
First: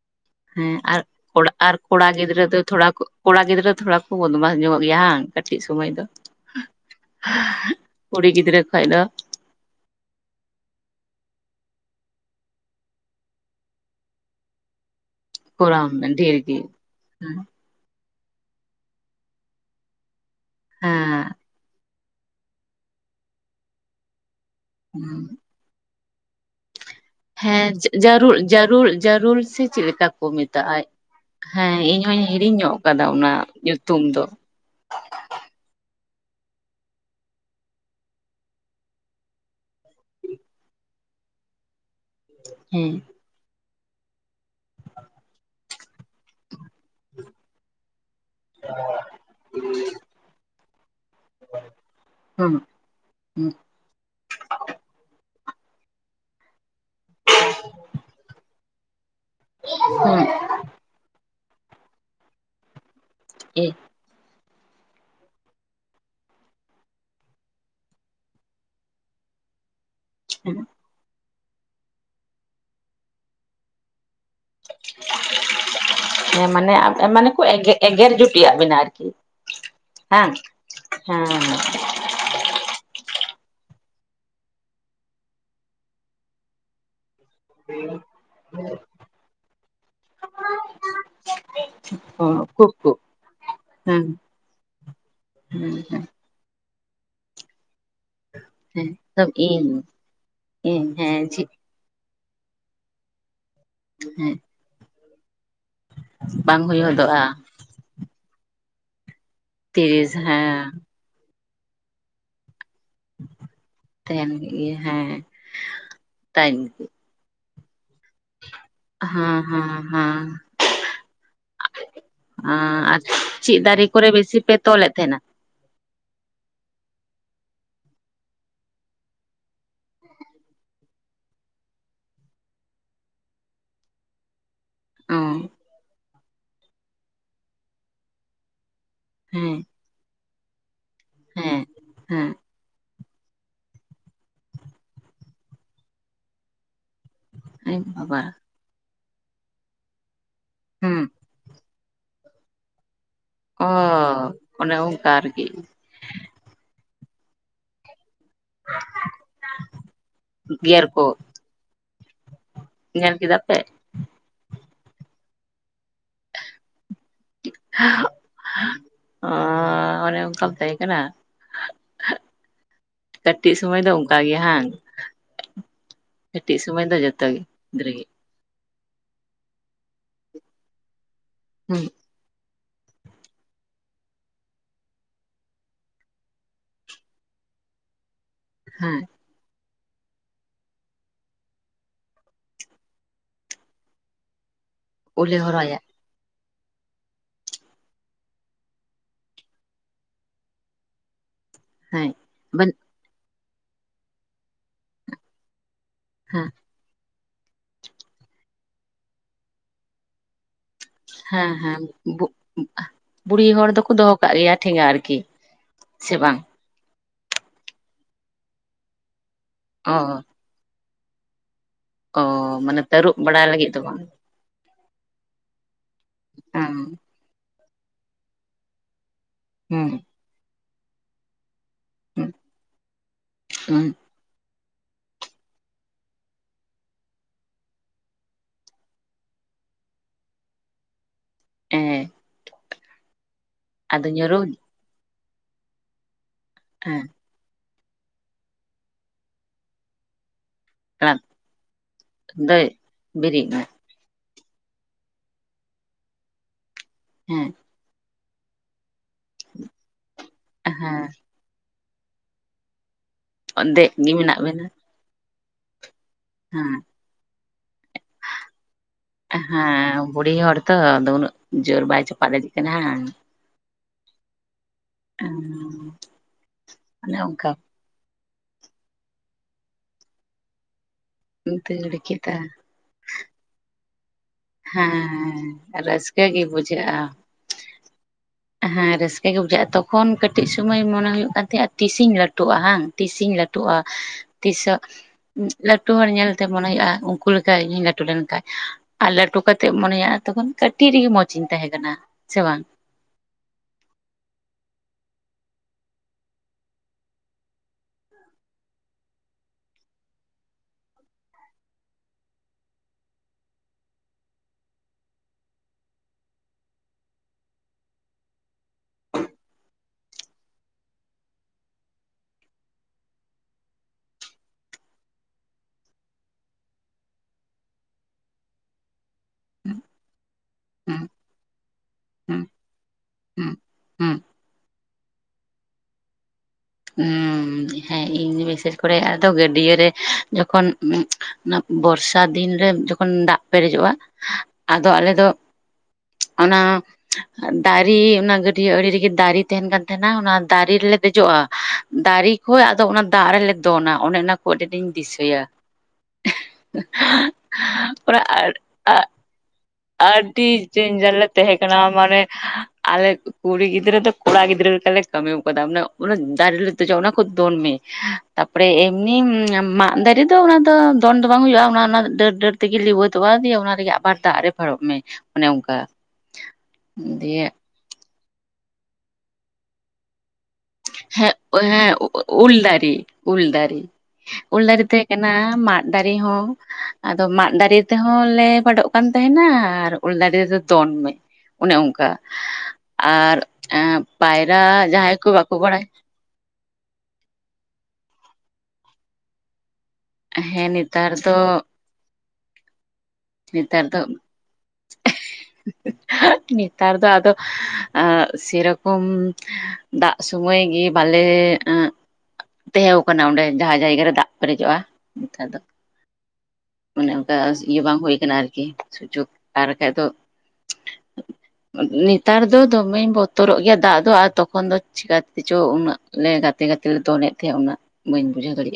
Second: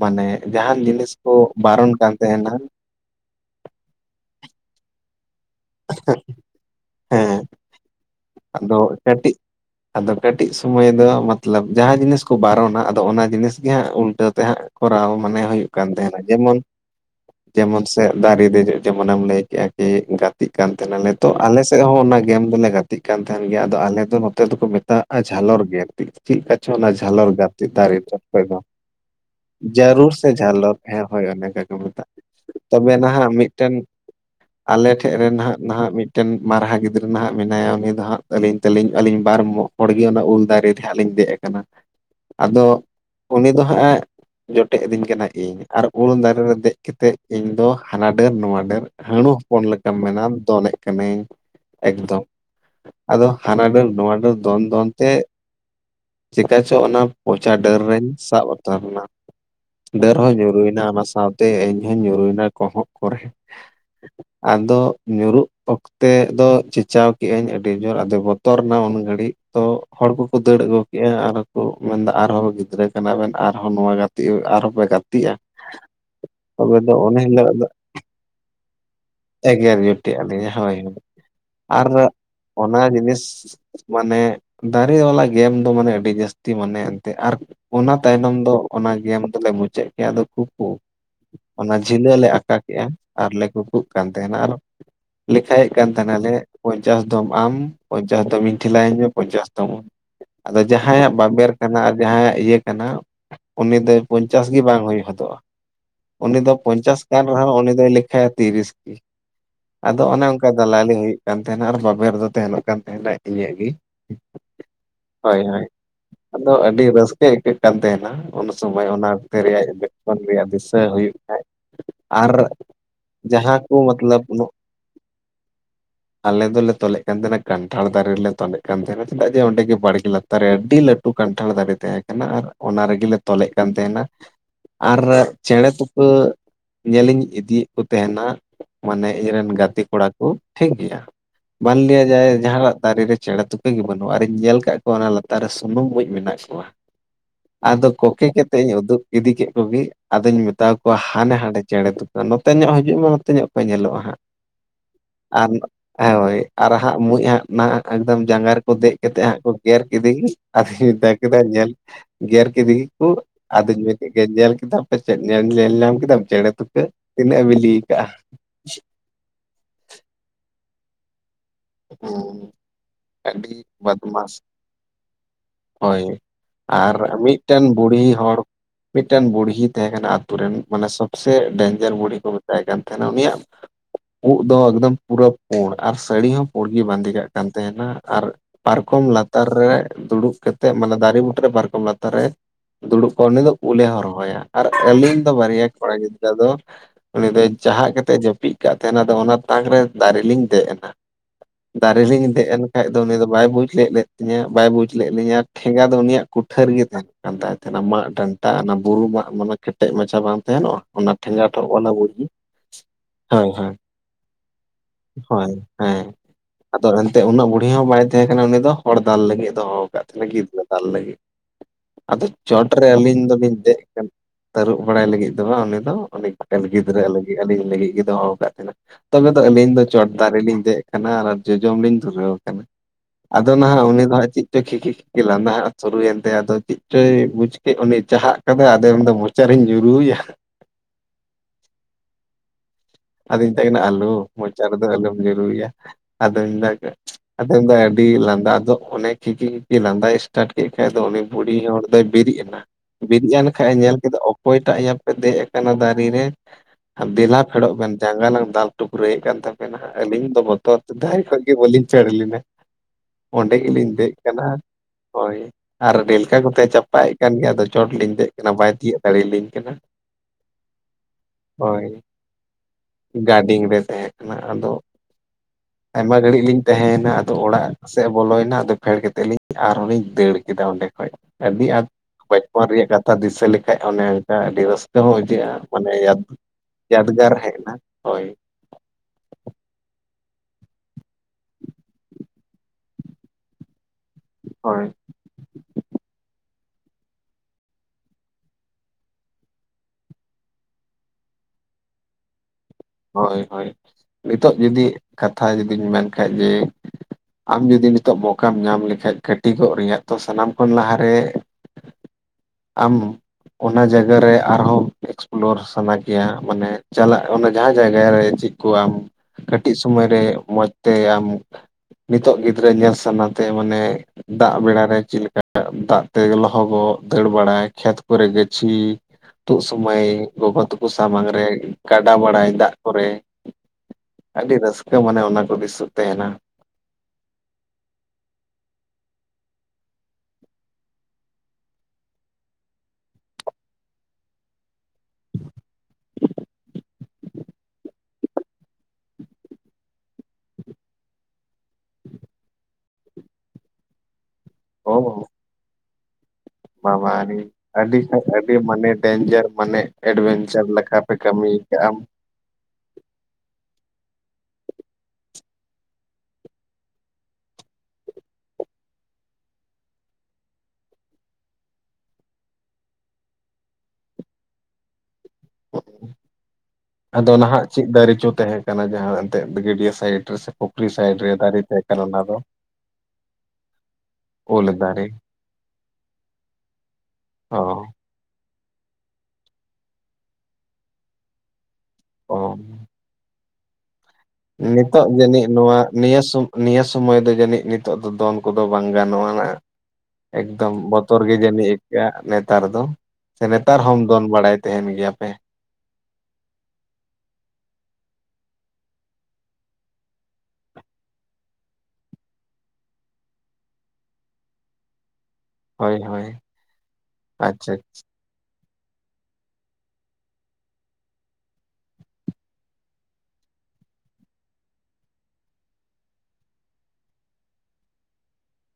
[SPEAKER 1] ᱢᱟᱱᱮ
[SPEAKER 2] ᱦᱮᱸ
[SPEAKER 1] ᱡᱟᱦᱟᱱ
[SPEAKER 2] ᱟᱨ
[SPEAKER 1] ᱡᱤᱱᱤᱥ ᱠᱚ
[SPEAKER 2] ᱠᱚᱲᱟ ᱟᱨ
[SPEAKER 1] ᱵᱟᱨᱚᱱ
[SPEAKER 2] ᱠᱚᱲᱟ
[SPEAKER 1] ᱠᱟᱱ
[SPEAKER 2] ᱜᱤᱫᱽᱨᱟᱹ
[SPEAKER 1] ᱛᱟᱦᱮᱱᱟ᱾
[SPEAKER 2] ᱫᱚ ᱛᱷᱚᱲᱟ ᱠᱚ ᱠᱚᱲᱟ ᱜᱤᱫᱽᱨᱟᱹ ᱛᱷᱚᱲᱟ ᱠᱚ ᱵᱚᱫᱢᱟᱥ ᱧᱚᱜ ᱜᱮᱭᱟ ᱦᱟᱝ? ᱠᱟᱹᱴᱤᱡ ᱥᱚᱢᱚᱭ ᱫᱚ
[SPEAKER 1] ᱦᱮᱸ
[SPEAKER 2] ᱠᱩᱲᱤ ᱜᱤᱫᱽᱨᱟᱹ
[SPEAKER 1] ᱟᱫᱚ
[SPEAKER 2] ᱠᱷᱚᱡ ᱫᱚ᱾
[SPEAKER 1] ᱠᱟᱹᱴᱤᱡ ᱟᱫᱚ ᱠᱟᱹᱴᱤᱡ ᱥᱚᱢᱚᱭ ᱫᱚ ᱢᱚᱛᱞᱚᱵ ᱡᱟᱦᱟᱸ ᱡᱤᱱᱤᱥ ᱠᱚ ᱵᱟᱨᱚᱱᱟ ᱟᱫᱚ ᱚᱱᱟ ᱡᱤᱱᱤᱥ ᱜᱮ ᱦᱟᱸᱜ ᱩᱞᱴᱟᱹ ᱛᱮ ᱦᱟᱸᱜ ᱠᱚᱨᱟᱣ ᱢᱟᱱᱮ ᱦᱩᱭᱩᱜ
[SPEAKER 2] ᱠᱚᱨᱟᱣ
[SPEAKER 1] ᱠᱟᱱ
[SPEAKER 2] ᱢᱮ
[SPEAKER 1] ᱛᱟᱦᱮᱱᱟ
[SPEAKER 2] ᱰᱷᱮᱨ ᱜᱮ
[SPEAKER 1] ᱡᱮᱢᱚᱱ ᱡᱮᱢᱚᱱ ᱥᱮᱜ ᱫᱟᱨᱮ ᱫᱮᱡᱚᱜ ᱡᱮᱢᱚᱱᱮᱢ ᱞᱟᱹᱭ ᱠᱮᱜᱼᱟ ᱡᱮ ᱜᱟ ᱛᱤᱜ ᱠᱟᱱ ᱛᱟᱦᱮᱱᱟᱞᱮ
[SPEAKER 2] ᱦᱮᱸ
[SPEAKER 1] ᱛᱚ ᱟᱞᱮ ᱥᱮᱫ ᱦᱚᱸ ᱚᱱᱟ ᱜᱮᱢ ᱫᱚᱞᱮ ᱜᱟᱛᱮᱜ ᱠᱟᱱ ᱛᱟᱦᱮᱱ ᱜᱮᱭᱟ ᱟᱫᱚ ᱟᱞᱮ ᱫᱚ ᱱᱚᱛᱮ ᱫᱚᱠᱚ ᱢᱮ ᱛᱟᱜᱼᱟ ᱡᱷᱟᱚᱞᱚᱨ ᱜᱮᱛᱤ᱾ ᱪᱮᱜᱠᱟ ᱪᱚ ᱚᱱᱟ ᱡᱷᱟᱞᱚᱨ ᱜᱟᱛᱮ
[SPEAKER 2] ᱦᱮᱸ
[SPEAKER 1] ᱫᱟᱨᱮ ᱪᱚᱴ
[SPEAKER 2] ᱡᱟᱹᱨᱩᱲ
[SPEAKER 1] ᱠᱷᱟᱡ ᱫᱚᱱ
[SPEAKER 2] ᱡᱟᱹᱨᱩᱲ ᱡᱟᱹᱨᱩᱲ ᱥᱮ ᱪᱮᱫ ᱞᱮᱠᱟ
[SPEAKER 1] ᱡᱟᱹᱨᱩᱲ
[SPEAKER 2] ᱠᱚ
[SPEAKER 1] ᱥᱮ
[SPEAKER 2] ᱢᱮᱛᱟᱜᱼᱟ
[SPEAKER 1] ᱡᱷᱟᱞᱚᱨ ᱦᱮᱸ ᱦᱳᱭ ᱚᱱᱮᱠᱟ ᱠᱚ
[SPEAKER 2] ᱦᱮᱸ ᱤᱧ
[SPEAKER 1] ᱢᱮᱛᱟᱜᱼᱟ
[SPEAKER 2] ᱦᱚᱧ ᱦᱤᱲᱤᱧ ᱧᱚᱜ
[SPEAKER 1] ᱛᱚᱵᱮ
[SPEAKER 2] ᱠᱟᱫᱟ ᱚᱱᱟ
[SPEAKER 1] ᱱᱟᱦᱟᱜ ᱢᱤᱫᱴᱮᱱ
[SPEAKER 2] ᱧᱩᱛᱩᱢ ᱫᱚ
[SPEAKER 1] ᱟᱞᱮ ᱴᱷᱮᱱ ᱥᱮᱜ ᱨᱮ ᱱᱟᱦᱟᱜ ᱱᱟᱦᱟᱜ ᱢᱤᱫᱴᱮᱱ ᱢᱟᱨᱦᱟ ᱜᱤᱫᱽᱨᱟᱹ ᱱᱟᱦᱟᱜ ᱢᱮᱱᱟᱭᱟ ᱩᱱᱤ ᱫᱚ ᱦᱟᱜ ᱟᱹᱞᱤᱧ ᱛᱮᱞᱤᱧ ᱟᱹᱞᱤᱧ ᱵᱟᱨ ᱦᱚᱲᱜᱮ ᱚᱱᱟ ᱩᱞ ᱫᱟᱨᱮ ᱨᱮ ᱦᱟᱸᱜ ᱞᱤᱧ ᱫᱮᱡ ᱟᱠᱟᱱᱟ ᱟᱫᱚ
[SPEAKER 2] ᱦᱮᱸ
[SPEAKER 1] ᱩᱱᱤ ᱫᱚ ᱦᱟᱸᱜ ᱮᱸ ᱡᱚᱴᱮᱜ ᱫᱤᱧ ᱠᱟᱱᱟ ᱤᱧ ᱟᱨ ᱩᱞ ᱫᱟᱨᱮ ᱨᱮ ᱫᱮᱡ ᱠᱟᱛᱮᱜ ᱤᱧ ᱫᱚ ᱦᱟᱱᱟ ᱰᱷᱟᱹᱨ ᱱᱚᱣᱟ ᱰᱟᱹᱨ ᱦᱟᱹᱬᱩ ᱦᱚᱯᱚᱱ ᱞᱮᱠᱟ ᱢᱮᱱᱟᱢ ᱫᱚᱱᱮᱜ ᱠᱟᱹᱱᱟᱹᱧ ᱮᱠᱫᱚᱢ
[SPEAKER 2] ᱦᱩᱸ
[SPEAKER 1] ᱟᱫᱚ
[SPEAKER 2] ᱦᱩᱸ
[SPEAKER 1] ᱦᱟᱱᱟ ᱰᱟᱹᱨ ᱱᱚᱣᱟ ᱰᱟᱹᱨ ᱫᱚᱱ ᱫᱚᱱ ᱛᱮ ᱪᱮᱠᱟ ᱪᱚ ᱚᱱᱟ ᱯᱚᱪᱟ ᱰᱟᱹᱨ ᱨᱮᱧ ᱥᱟᱵ ᱟᱛᱟᱹᱨᱱᱟ᱾ ᱰᱟᱹᱨ ᱦᱚᱸ ᱧᱩᱨᱩᱭᱱᱟ ᱚᱱᱟ ᱥᱟᱶᱛᱮ ᱤᱧᱦᱚᱧ ᱧᱩᱨᱩᱭᱱᱟ ᱠᱚᱸᱦᱚᱜ ᱠᱚᱨᱮ᱾
[SPEAKER 2] ᱮ
[SPEAKER 1] ᱟᱫᱚ ᱧᱩᱨᱩᱜ ᱚᱠ ᱛᱮ ᱫᱚ ᱪᱮᱸᱪᱟᱣ ᱠᱮᱜ ᱟᱹᱧ ᱟᱹᱰᱤ ᱡᱳᱨ ᱟᱫᱚ ᱵᱚᱛᱚᱨ ᱮᱱᱟ ᱩᱱᱜᱷᱟᱹᱲᱤᱜ᱾ ᱛᱚ ᱦᱚᱲ ᱠᱚᱠᱚ ᱫᱟᱹᱲ ᱟᱹᱜᱩ ᱠᱮᱜᱼᱟ ᱟᱨ ᱠᱚ ᱢᱮᱱᱫᱟ ᱟᱨᱦᱚᱸ ᱜᱤᱫᱽᱨᱟᱹ ᱠᱟᱱᱟ ᱵᱮᱱ ᱟᱨᱦᱚᱸ ᱱᱚᱣᱟ ᱜᱟ ᱛᱤᱜᱟᱨᱦᱚᱸᱯᱮ ᱜᱟᱛᱮᱜᱼᱟ
[SPEAKER 2] ᱢᱟᱱᱮ
[SPEAKER 1] ᱛᱚᱵᱮ ᱫᱚ ᱩᱱ
[SPEAKER 2] ᱢᱟᱱᱮ ᱠᱚ
[SPEAKER 1] ᱦᱤᱞᱳᱜ ᱫᱚ
[SPEAKER 2] ᱮᱜᱮᱨ ᱮᱜᱮᱨ ᱡᱩᱴᱤ ᱟᱵᱤᱱᱟ ᱟᱨᱠᱤ᱾
[SPEAKER 1] ᱮᱜᱮᱨ ᱡᱴᱤᱜᱼᱟ
[SPEAKER 2] ᱦᱟᱝ
[SPEAKER 1] ᱞᱤᱧᱟ ᱦᱳᱭ ᱦᱳᱭ
[SPEAKER 2] ᱦᱮᱸ ᱦᱮᱸ
[SPEAKER 1] ᱟᱨ ᱚᱱᱟ ᱡᱤᱱᱤᱥ ᱢᱟᱱᱮ ᱫᱟᱨᱮ ᱵᱟᱞᱟ ᱜᱮᱢ ᱫᱚ ᱢᱟᱱᱮ ᱟᱹᱰᱤ ᱡᱟᱹᱥᱛᱤ ᱢᱟᱱᱮ ᱛᱮ ᱟᱨ ᱚᱱᱟ ᱛᱟᱭᱱᱚᱢ ᱫᱚ ᱚᱱᱟ ᱜᱮᱢ ᱫᱚᱞᱮ ᱢᱩᱪᱟᱹᱜ ᱠᱮᱜ-ᱟ ᱟᱫᱚ ᱠᱩᱠᱩ᱾ ᱚᱱᱟ ᱡᱷᱤᱸᱞᱟᱹ ᱞᱮ ᱟᱠᱟᱸ
[SPEAKER 2] ᱠᱷᱩᱵ
[SPEAKER 1] ᱠᱮᱜᱼᱟ
[SPEAKER 2] ᱠᱷᱩᱵ
[SPEAKER 1] ᱟᱨᱞᱮ ᱠᱩᱠᱩᱜ
[SPEAKER 2] ᱦᱮᱸ
[SPEAKER 1] ᱠᱟᱱ ᱛᱟᱦᱮᱱᱟ ᱟᱨᱚ ᱞᱮᱠᱷᱟᱭᱮᱜ
[SPEAKER 2] ᱦᱮᱸ
[SPEAKER 1] ᱠᱟᱱ ᱛᱟᱦᱮᱱᱟᱞᱮ ᱯᱚᱧᱪᱟᱥ ᱫᱷᱚᱢ ᱟᱢ ᱯᱚᱧᱪᱟᱥ ᱫᱚᱢ ᱤᱧ ᱴᱷᱮᱞᱟᱭᱤᱧ ᱢᱮ
[SPEAKER 2] ᱦᱮᱸ
[SPEAKER 1] ᱯᱚᱧᱪᱟᱥ
[SPEAKER 2] ᱤᱧ
[SPEAKER 1] ᱫᱚᱢ ᱟᱫᱚ
[SPEAKER 2] ᱤᱧ
[SPEAKER 1] ᱡᱟᱦᱟᱸᱟᱭᱟᱜ
[SPEAKER 2] ᱦᱮᱸ ᱪᱮᱫ
[SPEAKER 1] ᱵᱟᱵᱮᱨ ᱠᱟᱱᱟ ᱟᱨ ᱡᱟᱦᱟᱸᱭᱟᱜ ᱤᱭᱟᱹ ᱠᱟᱱᱟ ᱩᱱᱤ ᱫᱚ
[SPEAKER 2] ᱦᱮᱸ
[SPEAKER 1] ᱯᱚᱧᱪᱟᱥ ᱜᱮ ᱵᱟᱝ ᱦᱩᱭ ᱦᱚᱫᱚᱜᱼᱟ᱾ ᱩᱱᱤ ᱫᱚ
[SPEAKER 2] ᱵᱟᱝ ᱦᱩᱭ
[SPEAKER 1] ᱯᱚᱧᱪᱟᱥ
[SPEAKER 2] ᱦᱚᱫᱚᱜᱼᱟ
[SPEAKER 1] ᱠᱟᱱ ᱨᱮᱦᱚᱸ ᱩᱱᱤ ᱫᱚᱭ ᱞᱮᱠᱷᱟᱭᱟ ᱛᱤᱨᱤᱥ ᱜᱤ᱾ ᱟᱫᱚ
[SPEAKER 2] ᱛᱤᱨᱤᱥ
[SPEAKER 1] ᱚᱱᱮ ᱚᱝᱠᱟ
[SPEAKER 2] ᱦᱮᱸ
[SPEAKER 1] ᱫᱟᱞᱟᱞᱤ ᱦᱩᱭᱩᱜ ᱠᱟᱱ ᱛᱟᱦᱮᱱᱟ ᱟᱨ ᱵᱟᱵᱮᱨ ᱨᱮ ᱫᱚ ᱛᱟᱦᱮᱱᱟᱚᱜ ᱠᱟᱱ ᱛᱟᱦᱮᱱᱟ ᱤᱧᱟᱹᱜ ᱜᱤ,
[SPEAKER 2] ᱛᱟᱦᱮᱱ ᱜᱮᱭᱟ ᱦᱮᱸ
[SPEAKER 1] ᱦᱳᱭ ᱦᱳᱭ
[SPEAKER 2] ᱛᱟᱭ
[SPEAKER 1] ᱟᱫᱚ ᱟᱹᱰᱤ ᱨᱟᱹᱥ ᱠᱟᱹ ᱟᱹᱭᱠᱟᱹᱜ ᱠᱟᱱ ᱛᱟᱦᱮᱱᱟ ᱩᱱ ᱥᱚᱢᱚᱭ ᱚᱱᱟ ᱚᱠᱛᱮ
[SPEAKER 2] ᱦᱮᱸ
[SPEAKER 1] ᱨᱮᱭᱟᱜ
[SPEAKER 2] ᱦᱮᱸ ᱦᱮᱸ
[SPEAKER 1] [unintelligible] ᱨᱮᱭᱟᱜ ᱫᱤᱥᱟᱹ ᱦᱩᱭᱩᱜ ᱠᱷᱟᱡ᱾ ᱟᱨ
[SPEAKER 2] ᱟᱨ
[SPEAKER 1] ᱡᱟᱦᱟᱸ
[SPEAKER 2] ᱪᱮᱫ
[SPEAKER 1] ᱠᱚ
[SPEAKER 2] ᱫᱟᱨᱮ ᱠᱚᱨᱮ
[SPEAKER 1] ᱢᱚᱛᱞᱚᱵ
[SPEAKER 2] ᱵᱮᱥᱤ ᱯᱮ ᱛᱚᱞᱮᱜ ᱛᱟᱦᱮᱱᱟ᱾
[SPEAKER 1] ᱟᱞᱮ ᱫᱚᱞᱮ ᱛᱚᱞᱮᱜ ᱠᱟᱱ ᱛᱟᱦᱮᱱᱟ ᱠᱟᱱᱴᱷᱟᱲ ᱫᱟᱨᱤ ᱨᱮᱞᱮ ᱛᱚᱞᱮᱜ ᱠᱟᱱ ᱛᱟᱦᱮᱱᱟ ᱪᱮᱫᱟᱜ ᱡᱮ ᱚᱸᱰᱮ ᱜᱮ ᱵᱟᱲᱜᱮ ᱞᱟ ᱛᱟᱨᱮ ᱟᱹᱰᱤ ᱞᱟᱹᱴᱩ ᱠᱟᱱᱴᱷᱟᱲ ᱫᱟᱨᱮ ᱛᱟᱦᱮᱸ ᱠᱟᱱᱟ ᱟᱨ ᱚᱱᱟ ᱨᱮᱜᱮ ᱞᱮ ᱛᱚᱞᱮᱜ ᱠᱟᱱ ᱛᱟᱦᱮᱱᱟ᱾ ᱟᱨ
[SPEAKER 2] ᱚ
[SPEAKER 1] ᱪᱮᱸᱬᱮ ᱛᱩᱠᱟᱹ ᱧᱮᱞᱤᱧ ᱤᱫᱤᱭᱮᱜ ᱠᱚ ᱛᱟᱦᱮᱱᱟ᱾ ᱢᱟᱱᱮ ᱤᱧᱨᱮᱱ
[SPEAKER 2] ᱦᱮᱸ
[SPEAKER 1] ᱜᱟᱛᱮ ᱠᱚᱲᱟ ᱠᱚ ᱴᱷᱤᱠ ᱜᱮᱭᱟ
[SPEAKER 2] ᱦᱮᱸ
[SPEAKER 1] ᱢᱟᱱᱞᱤᱭᱟ ᱡᱟᱭ
[SPEAKER 2] ᱦᱮᱸ
[SPEAKER 1] ᱡᱟᱦᱟᱸᱱᱟᱜ ᱫᱟᱨᱮ ᱨᱮ ᱪᱮᱬᱮ ᱛᱩᱠ ᱠᱟᱹ ᱜᱮ ᱵᱟᱹᱱᱩᱜᱼᱟ ᱟᱨᱤᱧ ᱧᱮᱞ ᱠᱟᱜ ᱠᱚᱣᱟ ᱚᱱᱟ ᱞᱟᱛᱟᱨ ᱨᱮ ᱥᱩᱱᱩᱢ ᱢᱩᱡ ᱢᱮᱱᱟᱜ ᱠᱚᱣᱟ
[SPEAKER 2] ᱟᱭ
[SPEAKER 1] ᱟᱫᱚ
[SPEAKER 2] ᱵᱟᱵᱟ
[SPEAKER 1] ᱠᱚᱠᱮ ᱠᱟᱛ ᱛᱮᱧ ᱩᱫᱩᱜ ᱤᱫᱤ ᱠᱮᱜ ᱠᱚᱜᱤ ᱟᱫᱚᱧ ᱢᱮᱛᱟᱠᱚᱣᱟ
[SPEAKER 2] ᱦᱮᱸ
[SPEAKER 1] ᱦᱟᱱᱮ ᱦᱟᱸᱰᱮ ᱪᱮᱸᱬᱮ ᱛᱩᱠᱟᱹ ᱱᱚᱛᱮ ᱧᱚᱜ ᱦᱤᱡᱩᱜ ᱢᱮ ᱛᱮ ᱧᱚᱜ ᱠᱚ
[SPEAKER 2] ᱚ
[SPEAKER 1] ᱧᱮᱞᱚᱜᱼᱟ
[SPEAKER 2] ᱚᱱᱮ ᱚᱱᱠᱟ ᱟᱨᱠᱤ
[SPEAKER 1] ᱦᱟᱸᱜ ᱟᱨ ᱦᱳᱭ ᱟᱨ ᱦᱟᱸᱜ ᱢᱩᱡ ᱦᱟᱸᱜ ᱱᱟᱦᱟᱜ ᱮᱠᱫᱚᱢ ᱡᱟᱸᱜᱟ ᱨᱮ ᱠᱩ ᱫᱮᱡ ᱠᱟᱛᱮᱜ ᱦᱟᱸᱜ ᱠᱚ ᱜᱮᱨ ᱠᱮᱫᱮ ᱟᱫᱚᱧ
[SPEAKER 2] ᱜᱮᱨ ᱠᱚ
[SPEAKER 1] ᱢᱮᱛᱟᱭ ᱠᱟᱱᱟ ᱧᱮᱞ ᱜᱮᱨ ᱠᱮᱫᱮ ᱜᱤ ᱠᱚ
[SPEAKER 2] ᱧᱮᱞ ᱠᱮᱫᱟ ᱯᱮ
[SPEAKER 1] ᱟᱫᱧ ᱢᱮ ᱜᱮ ᱧᱮᱞ ᱠᱮᱫᱟᱢ ᱯᱟᱪᱮᱫ ᱧᱮᱞ ᱧᱮᱞ ᱧᱟᱢ ᱠᱮᱫᱟᱢ ᱪᱮᱸᱬᱮ ᱛᱩᱠᱟᱹ ᱛᱤᱱᱟᱹᱜ ᱮ ᱵᱤᱞᱤ ᱠᱟᱜᱼᱟ?
[SPEAKER 2] ᱚ ᱚᱱᱮ ᱚᱱᱠᱟᱢ ᱛᱟᱦᱮᱸ ᱠᱟᱱᱟ?
[SPEAKER 1] ᱦᱮᱸ
[SPEAKER 2] ᱠᱟᱹᱴᱤᱡ
[SPEAKER 1] ᱟᱹᱰᱤ
[SPEAKER 2] ᱥᱩᱢᱚᱭ ᱫᱚ ᱚᱱᱠᱟ
[SPEAKER 1] ᱵᱚᱫᱢᱟᱥ᱾
[SPEAKER 2] ᱜᱮ ᱦᱟᱝ
[SPEAKER 1] ᱦᱳᱭ
[SPEAKER 2] ᱠᱟᱹᱴᱤᱡ ᱥᱩᱢᱚᱭ ᱫᱚ
[SPEAKER 1] ᱟᱨ
[SPEAKER 2] ᱡᱚᱛᱚ ᱜᱮ
[SPEAKER 1] ᱢᱤᱫᱴᱮᱱ
[SPEAKER 2] ᱜᱤᱫᱽᱨᱟᱹ ᱜᱮ
[SPEAKER 1] ᱵᱩᱲᱦᱤ ᱦᱚᱲ ᱢᱤᱫᱴᱮᱱ ᱵᱩᱲᱦᱤ ᱛᱟᱦᱮᱸᱱᱟ ᱟᱛᱩᱨᱮᱱ ᱢᱟᱱᱮ ᱥᱚᱵᱥᱮ
[SPEAKER 2] ᱦᱮᱸ
[SPEAKER 1] ᱰᱮᱧᱡᱟᱨ ᱵᱩᱲᱦᱤ ᱠᱚ ᱛᱟᱭ ᱠᱟᱱ ᱛᱟᱦᱮᱸᱱᱟ ᱩᱱᱤᱭᱟᱜ ᱩᱵ ᱫᱚ ᱮᱠᱫᱚᱢ ᱯᱩᱨᱟᱹ ᱯᱩᱬ ᱟᱨ ᱥᱟᱺᱲᱤ ᱦᱚᱸ ᱩᱲᱜᱤ ᱵᱟᱸᱫᱮ ᱠᱟᱜ ᱠᱟᱱ ᱛᱟᱦᱮᱱᱟ ᱟᱨ
[SPEAKER 2] ᱦᱮᱸ
[SPEAKER 1] ᱯᱟᱨᱠᱚᱢ ᱞᱟᱛ ᱞᱟᱛᱟᱨ ᱨᱮ ᱫᱩᱲᱩᱵ ᱠᱟᱛᱮᱫ ᱢᱟᱱᱮ ᱫᱟᱨᱮ ᱵᱩᱴᱟᱹᱨᱮ ᱯᱟᱨᱠᱚᱢ ᱞᱟᱛᱟᱨ ᱨᱮ ᱫᱩᱲᱩᱵ ᱠᱚᱜᱼᱟ ᱩᱱᱤ ᱫᱚ ᱩᱞᱮ ᱦᱚᱨᱚᱦᱚᱭᱟ ᱟᱨ ᱟᱹᱞᱤᱧ ᱫᱚ
[SPEAKER 2] ᱩᱞᱮ
[SPEAKER 1] ᱵᱟᱨᱭᱟ
[SPEAKER 2] ᱦᱚᱨᱚᱭᱟ
[SPEAKER 1] ᱠᱚᱲᱟ ᱜᱤᱫᱽᱨᱟᱹ ᱟᱫᱚ, ᱩᱱᱤ ᱫᱚ ᱪᱟᱦᱟᱜ ᱠᱟᱛᱮᱫ ᱡᱟᱹᱯᱤᱫ ᱠᱟᱫ ᱛᱟᱦᱮᱱᱟ ᱟᱫᱚ ᱚᱱᱟ ᱛᱟᱠᱨᱮ ᱫᱟᱨᱮ ᱞᱤᱧ ᱫᱮᱡ ᱮᱱᱟ ᱾ ᱫᱟᱨᱮ
[SPEAKER 2] ᱦᱮᱸ
[SPEAKER 1] ᱞᱤᱧ ᱫᱮᱡ ᱮᱱ
[SPEAKER 2] ᱦᱮᱸ
[SPEAKER 1] ᱠᱷᱟᱡᱽ ᱫᱚ ᱩᱱᱤ ᱫᱚ ᱵᱟᱭ ᱵᱩᱡ ᱞᱮᱫ ᱞᱮᱫ ᱛᱤᱧᱟᱹ ᱵᱟᱭ ᱵᱩᱡ ᱞᱮᱫ ᱞᱤᱧᱟᱹ ᱴᱷᱮᱸᱜᱟ ᱫᱚ ᱩᱱᱤᱭᱟᱜ ᱠᱩᱴᱷᱟᱹᱨ ᱜᱮ ᱛᱟᱦᱮᱸᱱ ᱠᱟᱱ ᱛᱟᱦᱮᱸ ᱛᱟᱦᱮᱸᱱᱟ ᱢᱟᱜ ᱰᱟᱱᱴᱟ ᱚᱱᱟ ᱵᱩᱨᱩ ᱢᱟᱜ ᱢᱟᱱᱮ ᱠᱮᱴᱮᱡ ᱢᱟᱪᱷᱟ ᱵᱟᱝ ᱛᱟᱦᱮᱱᱚᱜᱼᱟ ᱚᱱᱟ ᱴᱷᱮᱸᱜᱟ
[SPEAKER 2] ᱦᱮᱸ
[SPEAKER 1] ᱴᱟᱜ
[SPEAKER 2] ᱦᱮᱸ
[SPEAKER 1] ᱚᱱᱟ ᱵᱩᱨᱜᱩ
[SPEAKER 2] ᱵᱩᱲᱦᱤ ᱦᱚᱲ ᱫᱚᱠᱚ ᱫᱚᱦᱚ ᱠᱟᱜ ᱜᱮᱭᱟ ᱴᱷᱮᱸᱜᱟ ᱟᱨᱠᱤ
[SPEAKER 1] ᱦᱳᱭ ᱦᱮᱸ
[SPEAKER 2] ᱥᱮ ᱵᱟᱝ?
[SPEAKER 1] ᱟᱫᱚ ᱮᱱᱛᱮᱜ ᱩᱱᱟᱹᱜ ᱵᱩᱲᱦᱤ ᱦᱚᱸ ᱵᱟᱭ ᱛᱟᱦᱮᱸ ᱠᱟᱱᱟ ᱩᱱᱤ ᱫᱚ ᱦᱚᱲ ᱫᱟᱞ ᱞᱟᱹᱜᱤᱫ ᱫᱚᱦᱚ
[SPEAKER 2] ᱚ
[SPEAKER 1] ᱟᱠᱟᱫ ᱛᱟᱦᱮᱱᱟ ᱜᱤᱫᱽᱨᱟᱹ ᱫᱟᱞ ᱞᱟᱹᱜᱤᱫ
[SPEAKER 2] ᱚ
[SPEAKER 1] ᱟᱫᱚ
[SPEAKER 2] ᱢᱟᱱᱮ
[SPEAKER 1] ᱪᱚᱴᱨᱮ
[SPEAKER 2] ᱛᱟᱹᱨᱩᱵ
[SPEAKER 1] ᱟᱹᱞᱤᱧ
[SPEAKER 2] ᱵᱟᱲᱟᱭ
[SPEAKER 1] ᱫᱚᱞᱤᱧ
[SPEAKER 2] ᱞᱟᱹᱜᱤᱫ
[SPEAKER 1] ᱫᱮᱡ
[SPEAKER 2] ᱫᱚ ᱵᱟᱝ
[SPEAKER 1] ᱠᱟᱱᱟ ᱾ ᱛᱟᱹᱨᱩᱵ ᱵᱟᱲᱟᱭ ᱞᱟᱹᱜᱤᱫ ᱫᱚ ᱵᱟᱝ ᱩᱱᱤ ᱫᱚ ᱢᱤᱫᱴᱮᱱ
[SPEAKER 2] ᱦᱩᱸ
[SPEAKER 1] ᱜᱤᱫᱽᱨᱟᱹ ᱞᱟᱹᱜᱤᱫ ᱟᱞᱤᱧ ᱞᱟᱹᱜᱤᱫ ᱜᱮ ᱫᱚᱦᱚ ᱟᱠᱟᱫ ᱛᱟᱦᱮᱱᱟ ᱾ ᱛᱚᱵᱮ ᱫᱚ ᱟᱹᱞᱤᱧ ᱫᱚ
[SPEAKER 2] ᱦᱩᱸ
[SPEAKER 1] ᱪᱚᱴ ᱫᱟᱨᱮ ᱞᱤᱧ ᱫᱮᱡ ᱟᱠᱟᱱᱟ ᱟᱨ ᱡᱚᱡᱚᱢ ᱞᱤᱧ
[SPEAKER 2] ᱦᱩᱸ
[SPEAKER 1] ᱫᱷᱩᱨᱟᱹᱣ ᱠᱟᱱᱟ ᱟᱫᱚ
[SPEAKER 2] ᱦᱩᱸ
[SPEAKER 1] ᱱᱟᱦᱟᱜ ᱩᱱᱤ ᱫᱚ ᱦᱟᱸᱜ ᱪᱮᱜ ᱠᱷᱤᱠᱤ ᱠᱷᱤᱠᱤ ᱞᱟᱸᱫᱟ ᱦᱟᱜᱼᱟ ᱛᱚ ᱥᱩᱨᱩᱮᱱᱛᱮ ᱟᱫᱚ ᱪᱮᱫ ᱪᱚᱭ ᱵᱩᱡ ᱠᱮᱫ ᱩᱱᱤ ᱪᱟᱦᱟᱜ ᱠᱟᱫᱟᱭ ᱟᱫᱚ ᱩᱱᱤ ᱫᱚ ᱢᱚ ᱪᱟᱨᱤᱧ ᱡᱩᱨᱩᱭᱟ ᱾
[SPEAKER 2] ᱦᱮᱸ
[SPEAKER 1] ᱟᱫᱚᱧ ᱢᱮᱛᱟᱭ ᱠᱟᱱᱟ
[SPEAKER 2] ᱟᱫᱚ
[SPEAKER 1] ᱟᱹᱞᱚ
[SPEAKER 2] ᱧᱩᱨᱩ
[SPEAKER 1] ᱢᱚᱪᱟ ᱨᱮᱫᱚ ᱟᱞᱩᱢ ᱧᱩᱨᱩᱭᱟ ᱟᱫᱚᱧ ᱢᱮᱱᱫᱟᱭ
[SPEAKER 2] ᱦᱮᱸ
[SPEAKER 1] ᱟᱫᱚ ᱫᱚ ᱟᱹᱰᱤ ᱞᱟᱸᱫᱟ ᱟᱫᱚ ᱚᱱᱮ ᱠᱷᱤᱠᱤ ᱠᱷᱤᱠᱤ ᱞᱟᱸᱫᱟᱭ ᱥᱴᱟᱨᱴ ᱠᱮᱫ ᱠᱷᱟ ᱫᱚ ᱩᱱᱤ ᱵᱩᱲᱦᱤ ᱦᱚᱲ ᱫᱚᱭ ᱵᱤᱨᱤᱫ ᱮᱱᱟ
[SPEAKER 2] ᱫᱟᱹᱭ
[SPEAKER 1] ᱵᱤᱨᱤᱫ ᱮᱱ ᱠᱷᱟᱡᱽ ᱧᱮᱞ ᱠᱮᱫᱟ, ᱚ ᱚᱠᱚᱭᱴᱟᱜ ᱮᱭᱟᱯᱮ ᱫᱮᱡ ᱟᱠᱟᱱᱟ ᱫᱟᱨᱮ ᱨᱮ
[SPEAKER 2] ᱦᱮᱸ
[SPEAKER 1] ᱫᱮᱞᱟᱯ ᱾ ᱪᱟᱹᱲᱚᱜ ᱵᱮᱱ ᱡᱟᱸᱜᱟ ᱞᱟᱝ ᱫᱟᱞ ᱴᱩᱠᱨᱟᱹᱭᱮᱫ ᱠᱟᱱ ᱛᱟᱵᱮᱱᱟ ᱟᱹᱞᱤᱧ ᱫᱚ ᱵᱚᱛᱚᱨ
[SPEAKER 2] ᱦᱮᱸ
[SPEAKER 1] ᱫᱟᱨᱤ ᱠᱷᱚᱱᱚᱡ ᱜᱮ ᱵᱟᱹᱞᱤᱧ ᱪᱟᱹᱲ ᱞᱮᱱᱟ ᱚᱸᱰᱮ ᱜᱮᱞᱤᱧ ᱫᱮᱡ
[SPEAKER 2] ᱜᱮ ᱢᱮᱱᱟᱜ
[SPEAKER 1] ᱠᱟᱱᱟ
[SPEAKER 2] ᱵᱮᱱᱟ
[SPEAKER 1] ᱾ ᱦᱳᱭ, ᱟᱨ ᱰᱷᱮᱞᱠᱟ ᱠᱚᱛᱮ
[SPEAKER 2] ᱦᱮᱸ
[SPEAKER 1] ᱪᱟᱯᱟᱜ ᱮᱫ ᱠᱟᱱ ᱜᱮᱭᱟ ᱟᱫᱚ ᱪᱚᱴ ᱞᱤᱧ ᱫᱮᱡ ᱠᱟᱱᱟ ᱵᱟᱭ ᱛᱤᱭᱳᱟᱹᱜ ᱫᱟᱲᱮᱭᱟᱜ
[SPEAKER 2] ᱦᱮᱸ ᱵᱩᱲᱤ ᱦᱚᱲ ᱛᱚ ᱟᱫᱚ ᱩᱱᱟᱹᱜ ᱡᱳᱨ ᱵᱟᱭ ᱪᱟᱯᱟ ᱫᱟᱲᱤᱜ ᱠᱟᱱᱟ ᱾
[SPEAKER 1] ᱫᱚᱢᱮ ᱜᱷᱟᱹᱲᱤᱡ ᱤᱝ ᱨᱮ ᱛᱟᱦᱮᱸ ᱠᱟᱱᱟ ᱟᱫᱚ ᱟᱭᱢᱟ ᱜᱷᱟᱹᱲᱤᱡ ᱞᱤᱧ ᱛᱟᱦᱮᱸᱭᱱᱟ
[SPEAKER 2] ᱚᱱᱮ
[SPEAKER 1] ᱟᱫᱚ
[SPEAKER 2] ᱚᱱᱠᱟ
[SPEAKER 1] ᱚᱲᱟᱜ ᱥᱮᱫ ᱵᱚᱞᱚᱭᱮᱱᱟ ᱟᱫᱚ ᱯᱷᱮᱰ ᱠᱟᱛᱮᱫ ᱞᱤᱧ ᱟᱨᱦᱚᱸ ᱞᱤᱧ ᱫᱟᱹᱲ ᱠᱮᱫᱟ ᱚᱸᱰᱮ ᱠᱷᱚᱡᱽ ᱾ ᱟᱹᱰᱤ ᱟᱸᱴ
[SPEAKER 2] ᱫᱟᱹᱲ ᱠᱮᱫᱟ
[SPEAKER 1] ᱵᱟᱪᱯᱚᱱ ᱨᱮᱭᱟᱜ ᱠᱟᱛᱷᱟ ᱫᱤᱥᱟᱹ ᱞᱮᱠᱷᱟᱡ ᱚᱱᱮ ᱟᱹᱰᱤ ᱨᱟᱹᱥᱠᱟᱹ ᱦᱚᱸ ᱵᱩᱡᱟᱹᱜᱼᱟ
[SPEAKER 2] ᱦᱮᱸ
[SPEAKER 1] ᱢᱟᱱᱮ
[SPEAKER 2] ᱨᱟᱹᱥᱠᱟᱹ ᱜᱮ ᱵᱩᱡᱷᱟᱹᱜᱼᱟ
[SPEAKER 1] ᱡᱟᱰᱜᱟᱨ ᱦᱮᱡ ᱱᱟ ᱦᱳᱭ ᱾
[SPEAKER 2] ᱦᱮᱸ ᱨᱟᱹᱥᱠᱟᱹ ᱜᱮ ᱵᱩᱡᱷᱟᱹᱜᱼᱟ ᱛᱚᱠᱷᱚᱱ ᱠᱟᱹᱴᱤᱡ ᱥᱩᱢᱟᱹᱭ ᱢᱚᱱᱮ ᱦᱩᱭᱩᱜ ᱠᱟᱱ ᱛᱟᱦᱮᱜ-ᱟ ᱛᱤᱥᱤᱧ ᱞᱟᱹᱴᱩᱜᱼᱟ ᱵᱟᱝ ᱛᱤᱥᱤᱧ ᱞᱟᱹᱴᱩᱜᱼᱟ ᱛᱤᱥᱚᱜ
[SPEAKER 1] ᱦᱳᱭ
[SPEAKER 2] ᱞᱟᱹᱴᱩ ᱦᱚᱲ ᱧᱮᱞᱛᱮ ᱢᱚᱱᱮ ᱦᱩᱭᱩᱜᱼᱟ ᱩᱱᱠᱩ ᱞᱮᱠᱟ ᱤᱧᱦᱚᱧ ᱞᱟᱹᱴᱩ ᱞᱮᱱᱠᱷᱟᱡ ᱾ ᱟᱨ ᱞᱟᱹᱴᱩ ᱠᱟᱛᱮᱜ ᱢᱚᱱᱮᱭᱟ ᱛᱚᱠᱷᱚᱱ ᱠᱟᱹᱴᱤᱜ ᱨᱮᱜᱮ ᱢᱚᱡᱽ ᱤᱧ ᱛᱟᱦᱮᱸ ᱠᱟᱱᱟ ᱥᱮ ᱵᱟᱝ?
[SPEAKER 1] ᱦᱳᱭ ᱦᱳᱭ ᱱᱤᱛᱚᱜ ᱡᱩᱫᱤ ᱠᱟᱛᱷᱟ ᱡᱩᱫᱤᱧ ᱢᱮᱱ ᱠᱷᱟᱡ ᱡᱮ ᱟᱢ ᱡᱩᱫᱤ ᱱᱤᱛᱚᱜ ᱢᱚᱠᱟᱢ ᱧᱟᱢ ᱞᱮᱠᱷᱟᱡ ᱠᱟᱹᱴᱤᱜᱼᱚᱜ ᱨᱮᱭᱟᱜ ᱛᱚ ᱥᱟᱱᱟᱢ ᱠᱷᱚᱱ ᱞᱟᱦᱟᱨᱮ
[SPEAKER 2] [inaudible]
[SPEAKER 1] ᱟᱢ ᱚᱱᱟ ᱡᱟᱭᱜᱟ ᱨᱮ ᱟᱨᱦᱚᱸ ᱮᱠᱥᱯᱞᱳᱨ ᱥᱟᱱᱟ ᱜᱮᱭᱟ ᱢᱟᱱᱮ ᱪᱟᱞᱟᱜ ᱡᱟᱦᱟ ᱡᱟᱭᱜᱟ ᱨᱮ ᱪᱮᱫ ᱠᱚ ᱟᱢ ᱠᱟᱹᱴᱤᱡ ᱥᱚᱢᱚᱭᱨᱮ ᱢᱚᱡᱽ ᱛᱮ ᱟᱢ ᱱᱤᱛᱚᱜ ᱜᱤᱫᱽᱨᱟᱹ ᱧᱮᱞ ᱥᱟᱱᱟᱛᱮ ᱢᱟᱱᱮ ᱫᱟᱜ ᱵᱮᱲᱟᱨᱮ ᱪᱮᱫ ᱞᱮᱠᱟ ᱫᱟᱜ ᱛᱮ ᱞᱚᱦᱚᱜᱚᱜ ᱫᱟᱹᱲ ᱵᱟᱲᱟᱭ ᱠᱷᱮᱛ ᱠᱚᱨᱮ ᱜᱟᱹᱪᱷᱤ ᱛᱳᱜ ᱥᱩᱢᱟᱹᱭ ᱜᱚᱜᱚ ᱛᱟᱠᱚ
[SPEAKER 2] ᱦᱩᱸ
[SPEAKER 1] ᱥᱟᱢᱟᱝ ᱨᱮ ᱠᱟᱰᱟ
[SPEAKER 2] ᱦᱩᱸ
[SPEAKER 1] ᱵᱟᱲᱟᱭ ᱫᱟᱜ ᱠᱚᱨᱮ
[SPEAKER 2] ᱦᱩᱸ ᱦᱩᱸ
[SPEAKER 1] ᱟᱹᱰᱤ ᱨᱟᱹᱥᱠᱟᱹ ᱢᱟᱱᱮ ᱚᱱᱟ ᱠᱚ ᱫᱤᱥᱟᱹ ᱛᱟᱦᱮᱱᱟ
[SPEAKER 2] ᱦᱩᱸ ᱦᱮᱸ ᱤᱧ ᱵᱤᱥᱮᱥ ᱠᱚᱨᱮ ᱟᱫᱚ ᱜᱟᱹᱰᱭᱟᱹ ᱨᱮ ᱡᱚᱠᱷᱚᱱ ᱚᱱᱟ ᱵᱚᱨᱥᱟ ᱫᱤᱱ ᱨᱮ ᱡᱚᱠᱷᱚᱱ ᱫᱟᱜ ᱯᱮᱨᱮᱡᱚᱜᱼᱟ ᱟᱫᱚ ᱟᱞᱮ ᱫᱚ ᱚᱱᱟ ᱾ ᱫᱟᱨᱮ ᱚᱱᱟ ᱜᱟᱹᱰᱭᱟᱹ ᱟᱲᱮ ᱨᱮᱜᱮ ᱫᱟᱨᱮ ᱛᱟᱦᱮᱱ ᱠᱟᱱ ᱛᱟᱦᱮᱱᱟ ᱚᱱᱟ ᱫᱟᱨᱮ ᱨᱮᱞᱮ ᱫᱮᱡᱚᱜᱼᱟ ᱾ ᱫᱟᱨᱮ ᱠᱷᱚᱡ ᱟᱫᱚ ᱚᱱᱟ ᱫᱟᱜ ᱨᱮᱞᱮ ᱫᱚᱱᱟ ᱚᱱᱮ ᱚᱱᱟ ᱠᱚ ᱟᱹᱰᱤ ᱟᱸᱴᱤᱧ ᱫᱤᱥᱟᱹᱭᱟ ᱾
[SPEAKER 1] ᱵᱟᱵᱟ ᱨᱮ ᱟᱹᱰᱤ
[SPEAKER 2] ᱚᱱᱟ
[SPEAKER 1] ᱠᱷᱟᱡ ᱟᱹᱰᱤ ᱢᱟᱱᱮ ᱰᱮᱧᱡᱟᱨ ᱢᱟᱱᱮ ᱾
[SPEAKER 2] ᱟᱹᱰᱤ ᱪᱮᱧᱡᱟᱨ ᱞᱮ ᱛᱟᱦᱮᱸ ᱠᱟᱱᱟ ᱢᱟᱱᱮ ᱟᱞᱮ ᱠᱩᱲᱤ ᱜᱤᱫᱽᱨᱟᱹ ᱫᱚ ᱠᱚᱲᱟ ᱜᱤᱫᱽᱨᱟᱹ ᱞᱮᱠᱟᱞᱮ ᱠᱟᱹᱢᱤ ᱠᱟᱫᱟ ᱢᱟᱱᱮ ᱚᱱᱟ ᱫᱟᱨᱮᱞᱮ ᱫᱮᱡᱚᱜ ᱠᱟᱱᱟ ᱚᱱᱟ ᱠᱷᱚᱡ ᱫᱚᱱ ᱢᱮ ᱛᱟᱯᱚᱨᱮ ᱮᱢᱱᱤ ᱢᱟᱜ ᱫᱟᱨᱮ ᱫᱚ ᱚᱱᱟ ᱫᱚ ᱫᱚᱱ ᱫᱚ ᱵᱟᱝ ᱦᱩᱭᱩᱜᱼᱟ ᱚᱱᱟ ᱚᱱᱟ ᱰᱟᱹᱨ ᱰᱟᱹᱨ ᱛᱮᱜᱮ ᱞᱤᱣᱟᱹᱫᱚᱜᱼᱟ ᱫᱤᱭᱮ ᱚᱱᱟ ᱨᱮᱜᱮ ᱟᱵᱟᱨ ᱫᱟᱜ ᱨᱮ ᱯᱷᱟᱨᱚᱜ ᱢᱮ ᱚᱱᱮ ᱚᱱᱠᱟ
[SPEAKER 1] ᱟᱫᱚ
[SPEAKER 2] ᱫᱤᱭᱮ
[SPEAKER 1] ᱱᱟᱦᱟᱜ ᱪᱮᱫ ᱫᱟᱨᱮ ᱪᱚ ᱛᱟᱦᱮᱸ ᱠᱟᱱᱟ ᱡᱟᱦᱟ ᱮᱱᱛᱮᱜ ᱜᱟᱹᱰᱭᱟᱹ ᱥᱟᱭᱤᱰ ᱨᱮ ᱯᱩᱠᱷᱨᱤ ᱥᱟᱭᱤᱰ ᱨᱮ
[SPEAKER 2] ᱦᱮᱸ
[SPEAKER 1] ᱫᱟᱨᱮ ᱛᱟᱦᱮᱸ
[SPEAKER 2] ᱦᱮᱸ
[SPEAKER 1] ᱠᱟᱱᱟ ᱚᱱᱟ ᱫᱚ
[SPEAKER 2] ᱩᱞ ᱫᱟᱨᱤ ᱩᱞ ᱫᱟᱨᱤ ᱩᱞ ᱫᱟᱨᱮ ᱛᱟᱦᱮᱸ ᱠᱟᱱᱟ ᱢᱟᱜ ᱫᱟᱨᱮ ᱦᱚᱸ ᱟᱫᱚ ᱢᱟᱜ
[SPEAKER 1] ᱚ
[SPEAKER 2] ᱫᱟᱨᱮ ᱛᱮᱦᱚᱸ ᱦᱚᱸ ᱞᱮ ᱯᱷᱟᱰᱚᱜ ᱠᱟᱱ ᱛᱟᱦᱮᱱᱟ ᱟᱨ ᱩᱞ ᱫᱟᱨᱮ ᱨᱮ ᱫᱚᱱ ᱢᱮ ᱚᱱᱮ ᱚᱝᱠᱟ
[SPEAKER 1] ᱚ
[SPEAKER 2] ᱟᱨ ᱯᱟᱭᱨᱟ
[SPEAKER 1] ᱱᱤᱛᱚᱜ
[SPEAKER 2] ᱡᱟᱦᱟᱭ ᱠᱚ
[SPEAKER 1] ᱡᱟᱹᱱᱤᱡ
[SPEAKER 2] ᱵᱟᱠᱚ ᱵᱟᱲᱟᱭᱟ
[SPEAKER 1] ᱱᱚᱣᱟ ᱱᱤᱭᱟᱹ ᱥᱚᱢ.. ᱱᱤᱭᱟ. ᱥᱚᱢᱚᱭ ᱫᱚ ᱡᱟᱹᱱᱤᱡ ᱱᱤᱛᱚᱜ ᱫᱚ ᱫᱚᱱ ᱠᱚᱫᱚ ᱵᱟᱝ ᱜᱟᱱᱚᱜ-ᱟ ᱱᱟᱜ
[SPEAKER 2] ᱦᱮᱸ
[SPEAKER 1] ᱮᱠᱫᱚᱢ
[SPEAKER 2] ᱱᱮᱛᱟᱨ
[SPEAKER 1] ᱵᱚᱛᱚᱨ ᱜᱮ
[SPEAKER 2] ᱫᱚ
[SPEAKER 1] ᱡᱟᱹᱱᱤᱜ ᱱᱮᱛᱟᱨ ᱫᱚ ᱥᱮ ᱱᱮᱛᱟᱨ ᱦᱚᱢ ᱫᱚᱱ ᱵᱟᱲᱟᱭ ᱛᱟᱦᱮᱱ ᱜᱮᱭᱟᱯᱮ
[SPEAKER 2] ᱱᱮᱛᱟᱨ ᱫᱚ ᱟᱫᱚ ᱥᱮᱨᱚᱠᱚᱢ ᱫᱟᱜ ᱥᱳᱢᱳᱭ ᱜᱮ ᱵᱟᱞᱮ ᱛᱮᱦᱮᱸᱣ ᱠᱟᱱᱟ ᱚᱸᱰᱮ ᱡᱟᱦᱟᱸ ᱡᱟᱭᱜᱟᱟᱨᱮ ᱫᱟᱜ ᱯᱮᱨᱮᱡᱚᱜᱼᱟ ᱱᱮᱛᱟᱨ ᱫᱚ
[SPEAKER 1] ᱦᱳᱭ ᱦᱳᱭ
[SPEAKER 2] ᱚᱱᱮ ᱚᱝᱠᱟ
[SPEAKER 1] ᱟᱪᱪᱷᱟ
[SPEAKER 2] ᱤᱭᱟᱹ ᱵᱟᱝ ᱦᱳᱭ [unintelligible] ᱟᱨᱠᱤ ᱥᱩᱡᱳᱠ ᱟᱨᱠᱷᱟᱡ ᱫᱚ ᱱᱮᱛᱟᱨ ᱫᱚ ᱫᱚᱢᱮᱧ ᱵᱚᱛᱚᱨᱚᱜ ᱜᱮᱭᱟ ᱫᱟᱜ ᱫᱚ ᱟᱨ ᱛᱚᱠᱷᱚᱱ ᱫᱚ ᱪᱮᱠᱟ ᱛᱮᱪᱚ ᱩᱱᱟᱹᱜ ᱞᱮ ᱜᱟᱛᱮ ᱜᱟᱛᱮ ᱞᱮ ᱫᱚᱱᱮᱫ ᱛᱟᱦᱮᱜ-ᱟ ᱩᱱᱟᱹᱜ ᱵᱟᱹᱧ ᱵᱩᱡᱷᱟᱹᱣ ᱫᱟᱲᱮᱭᱟᱜᱼᱟ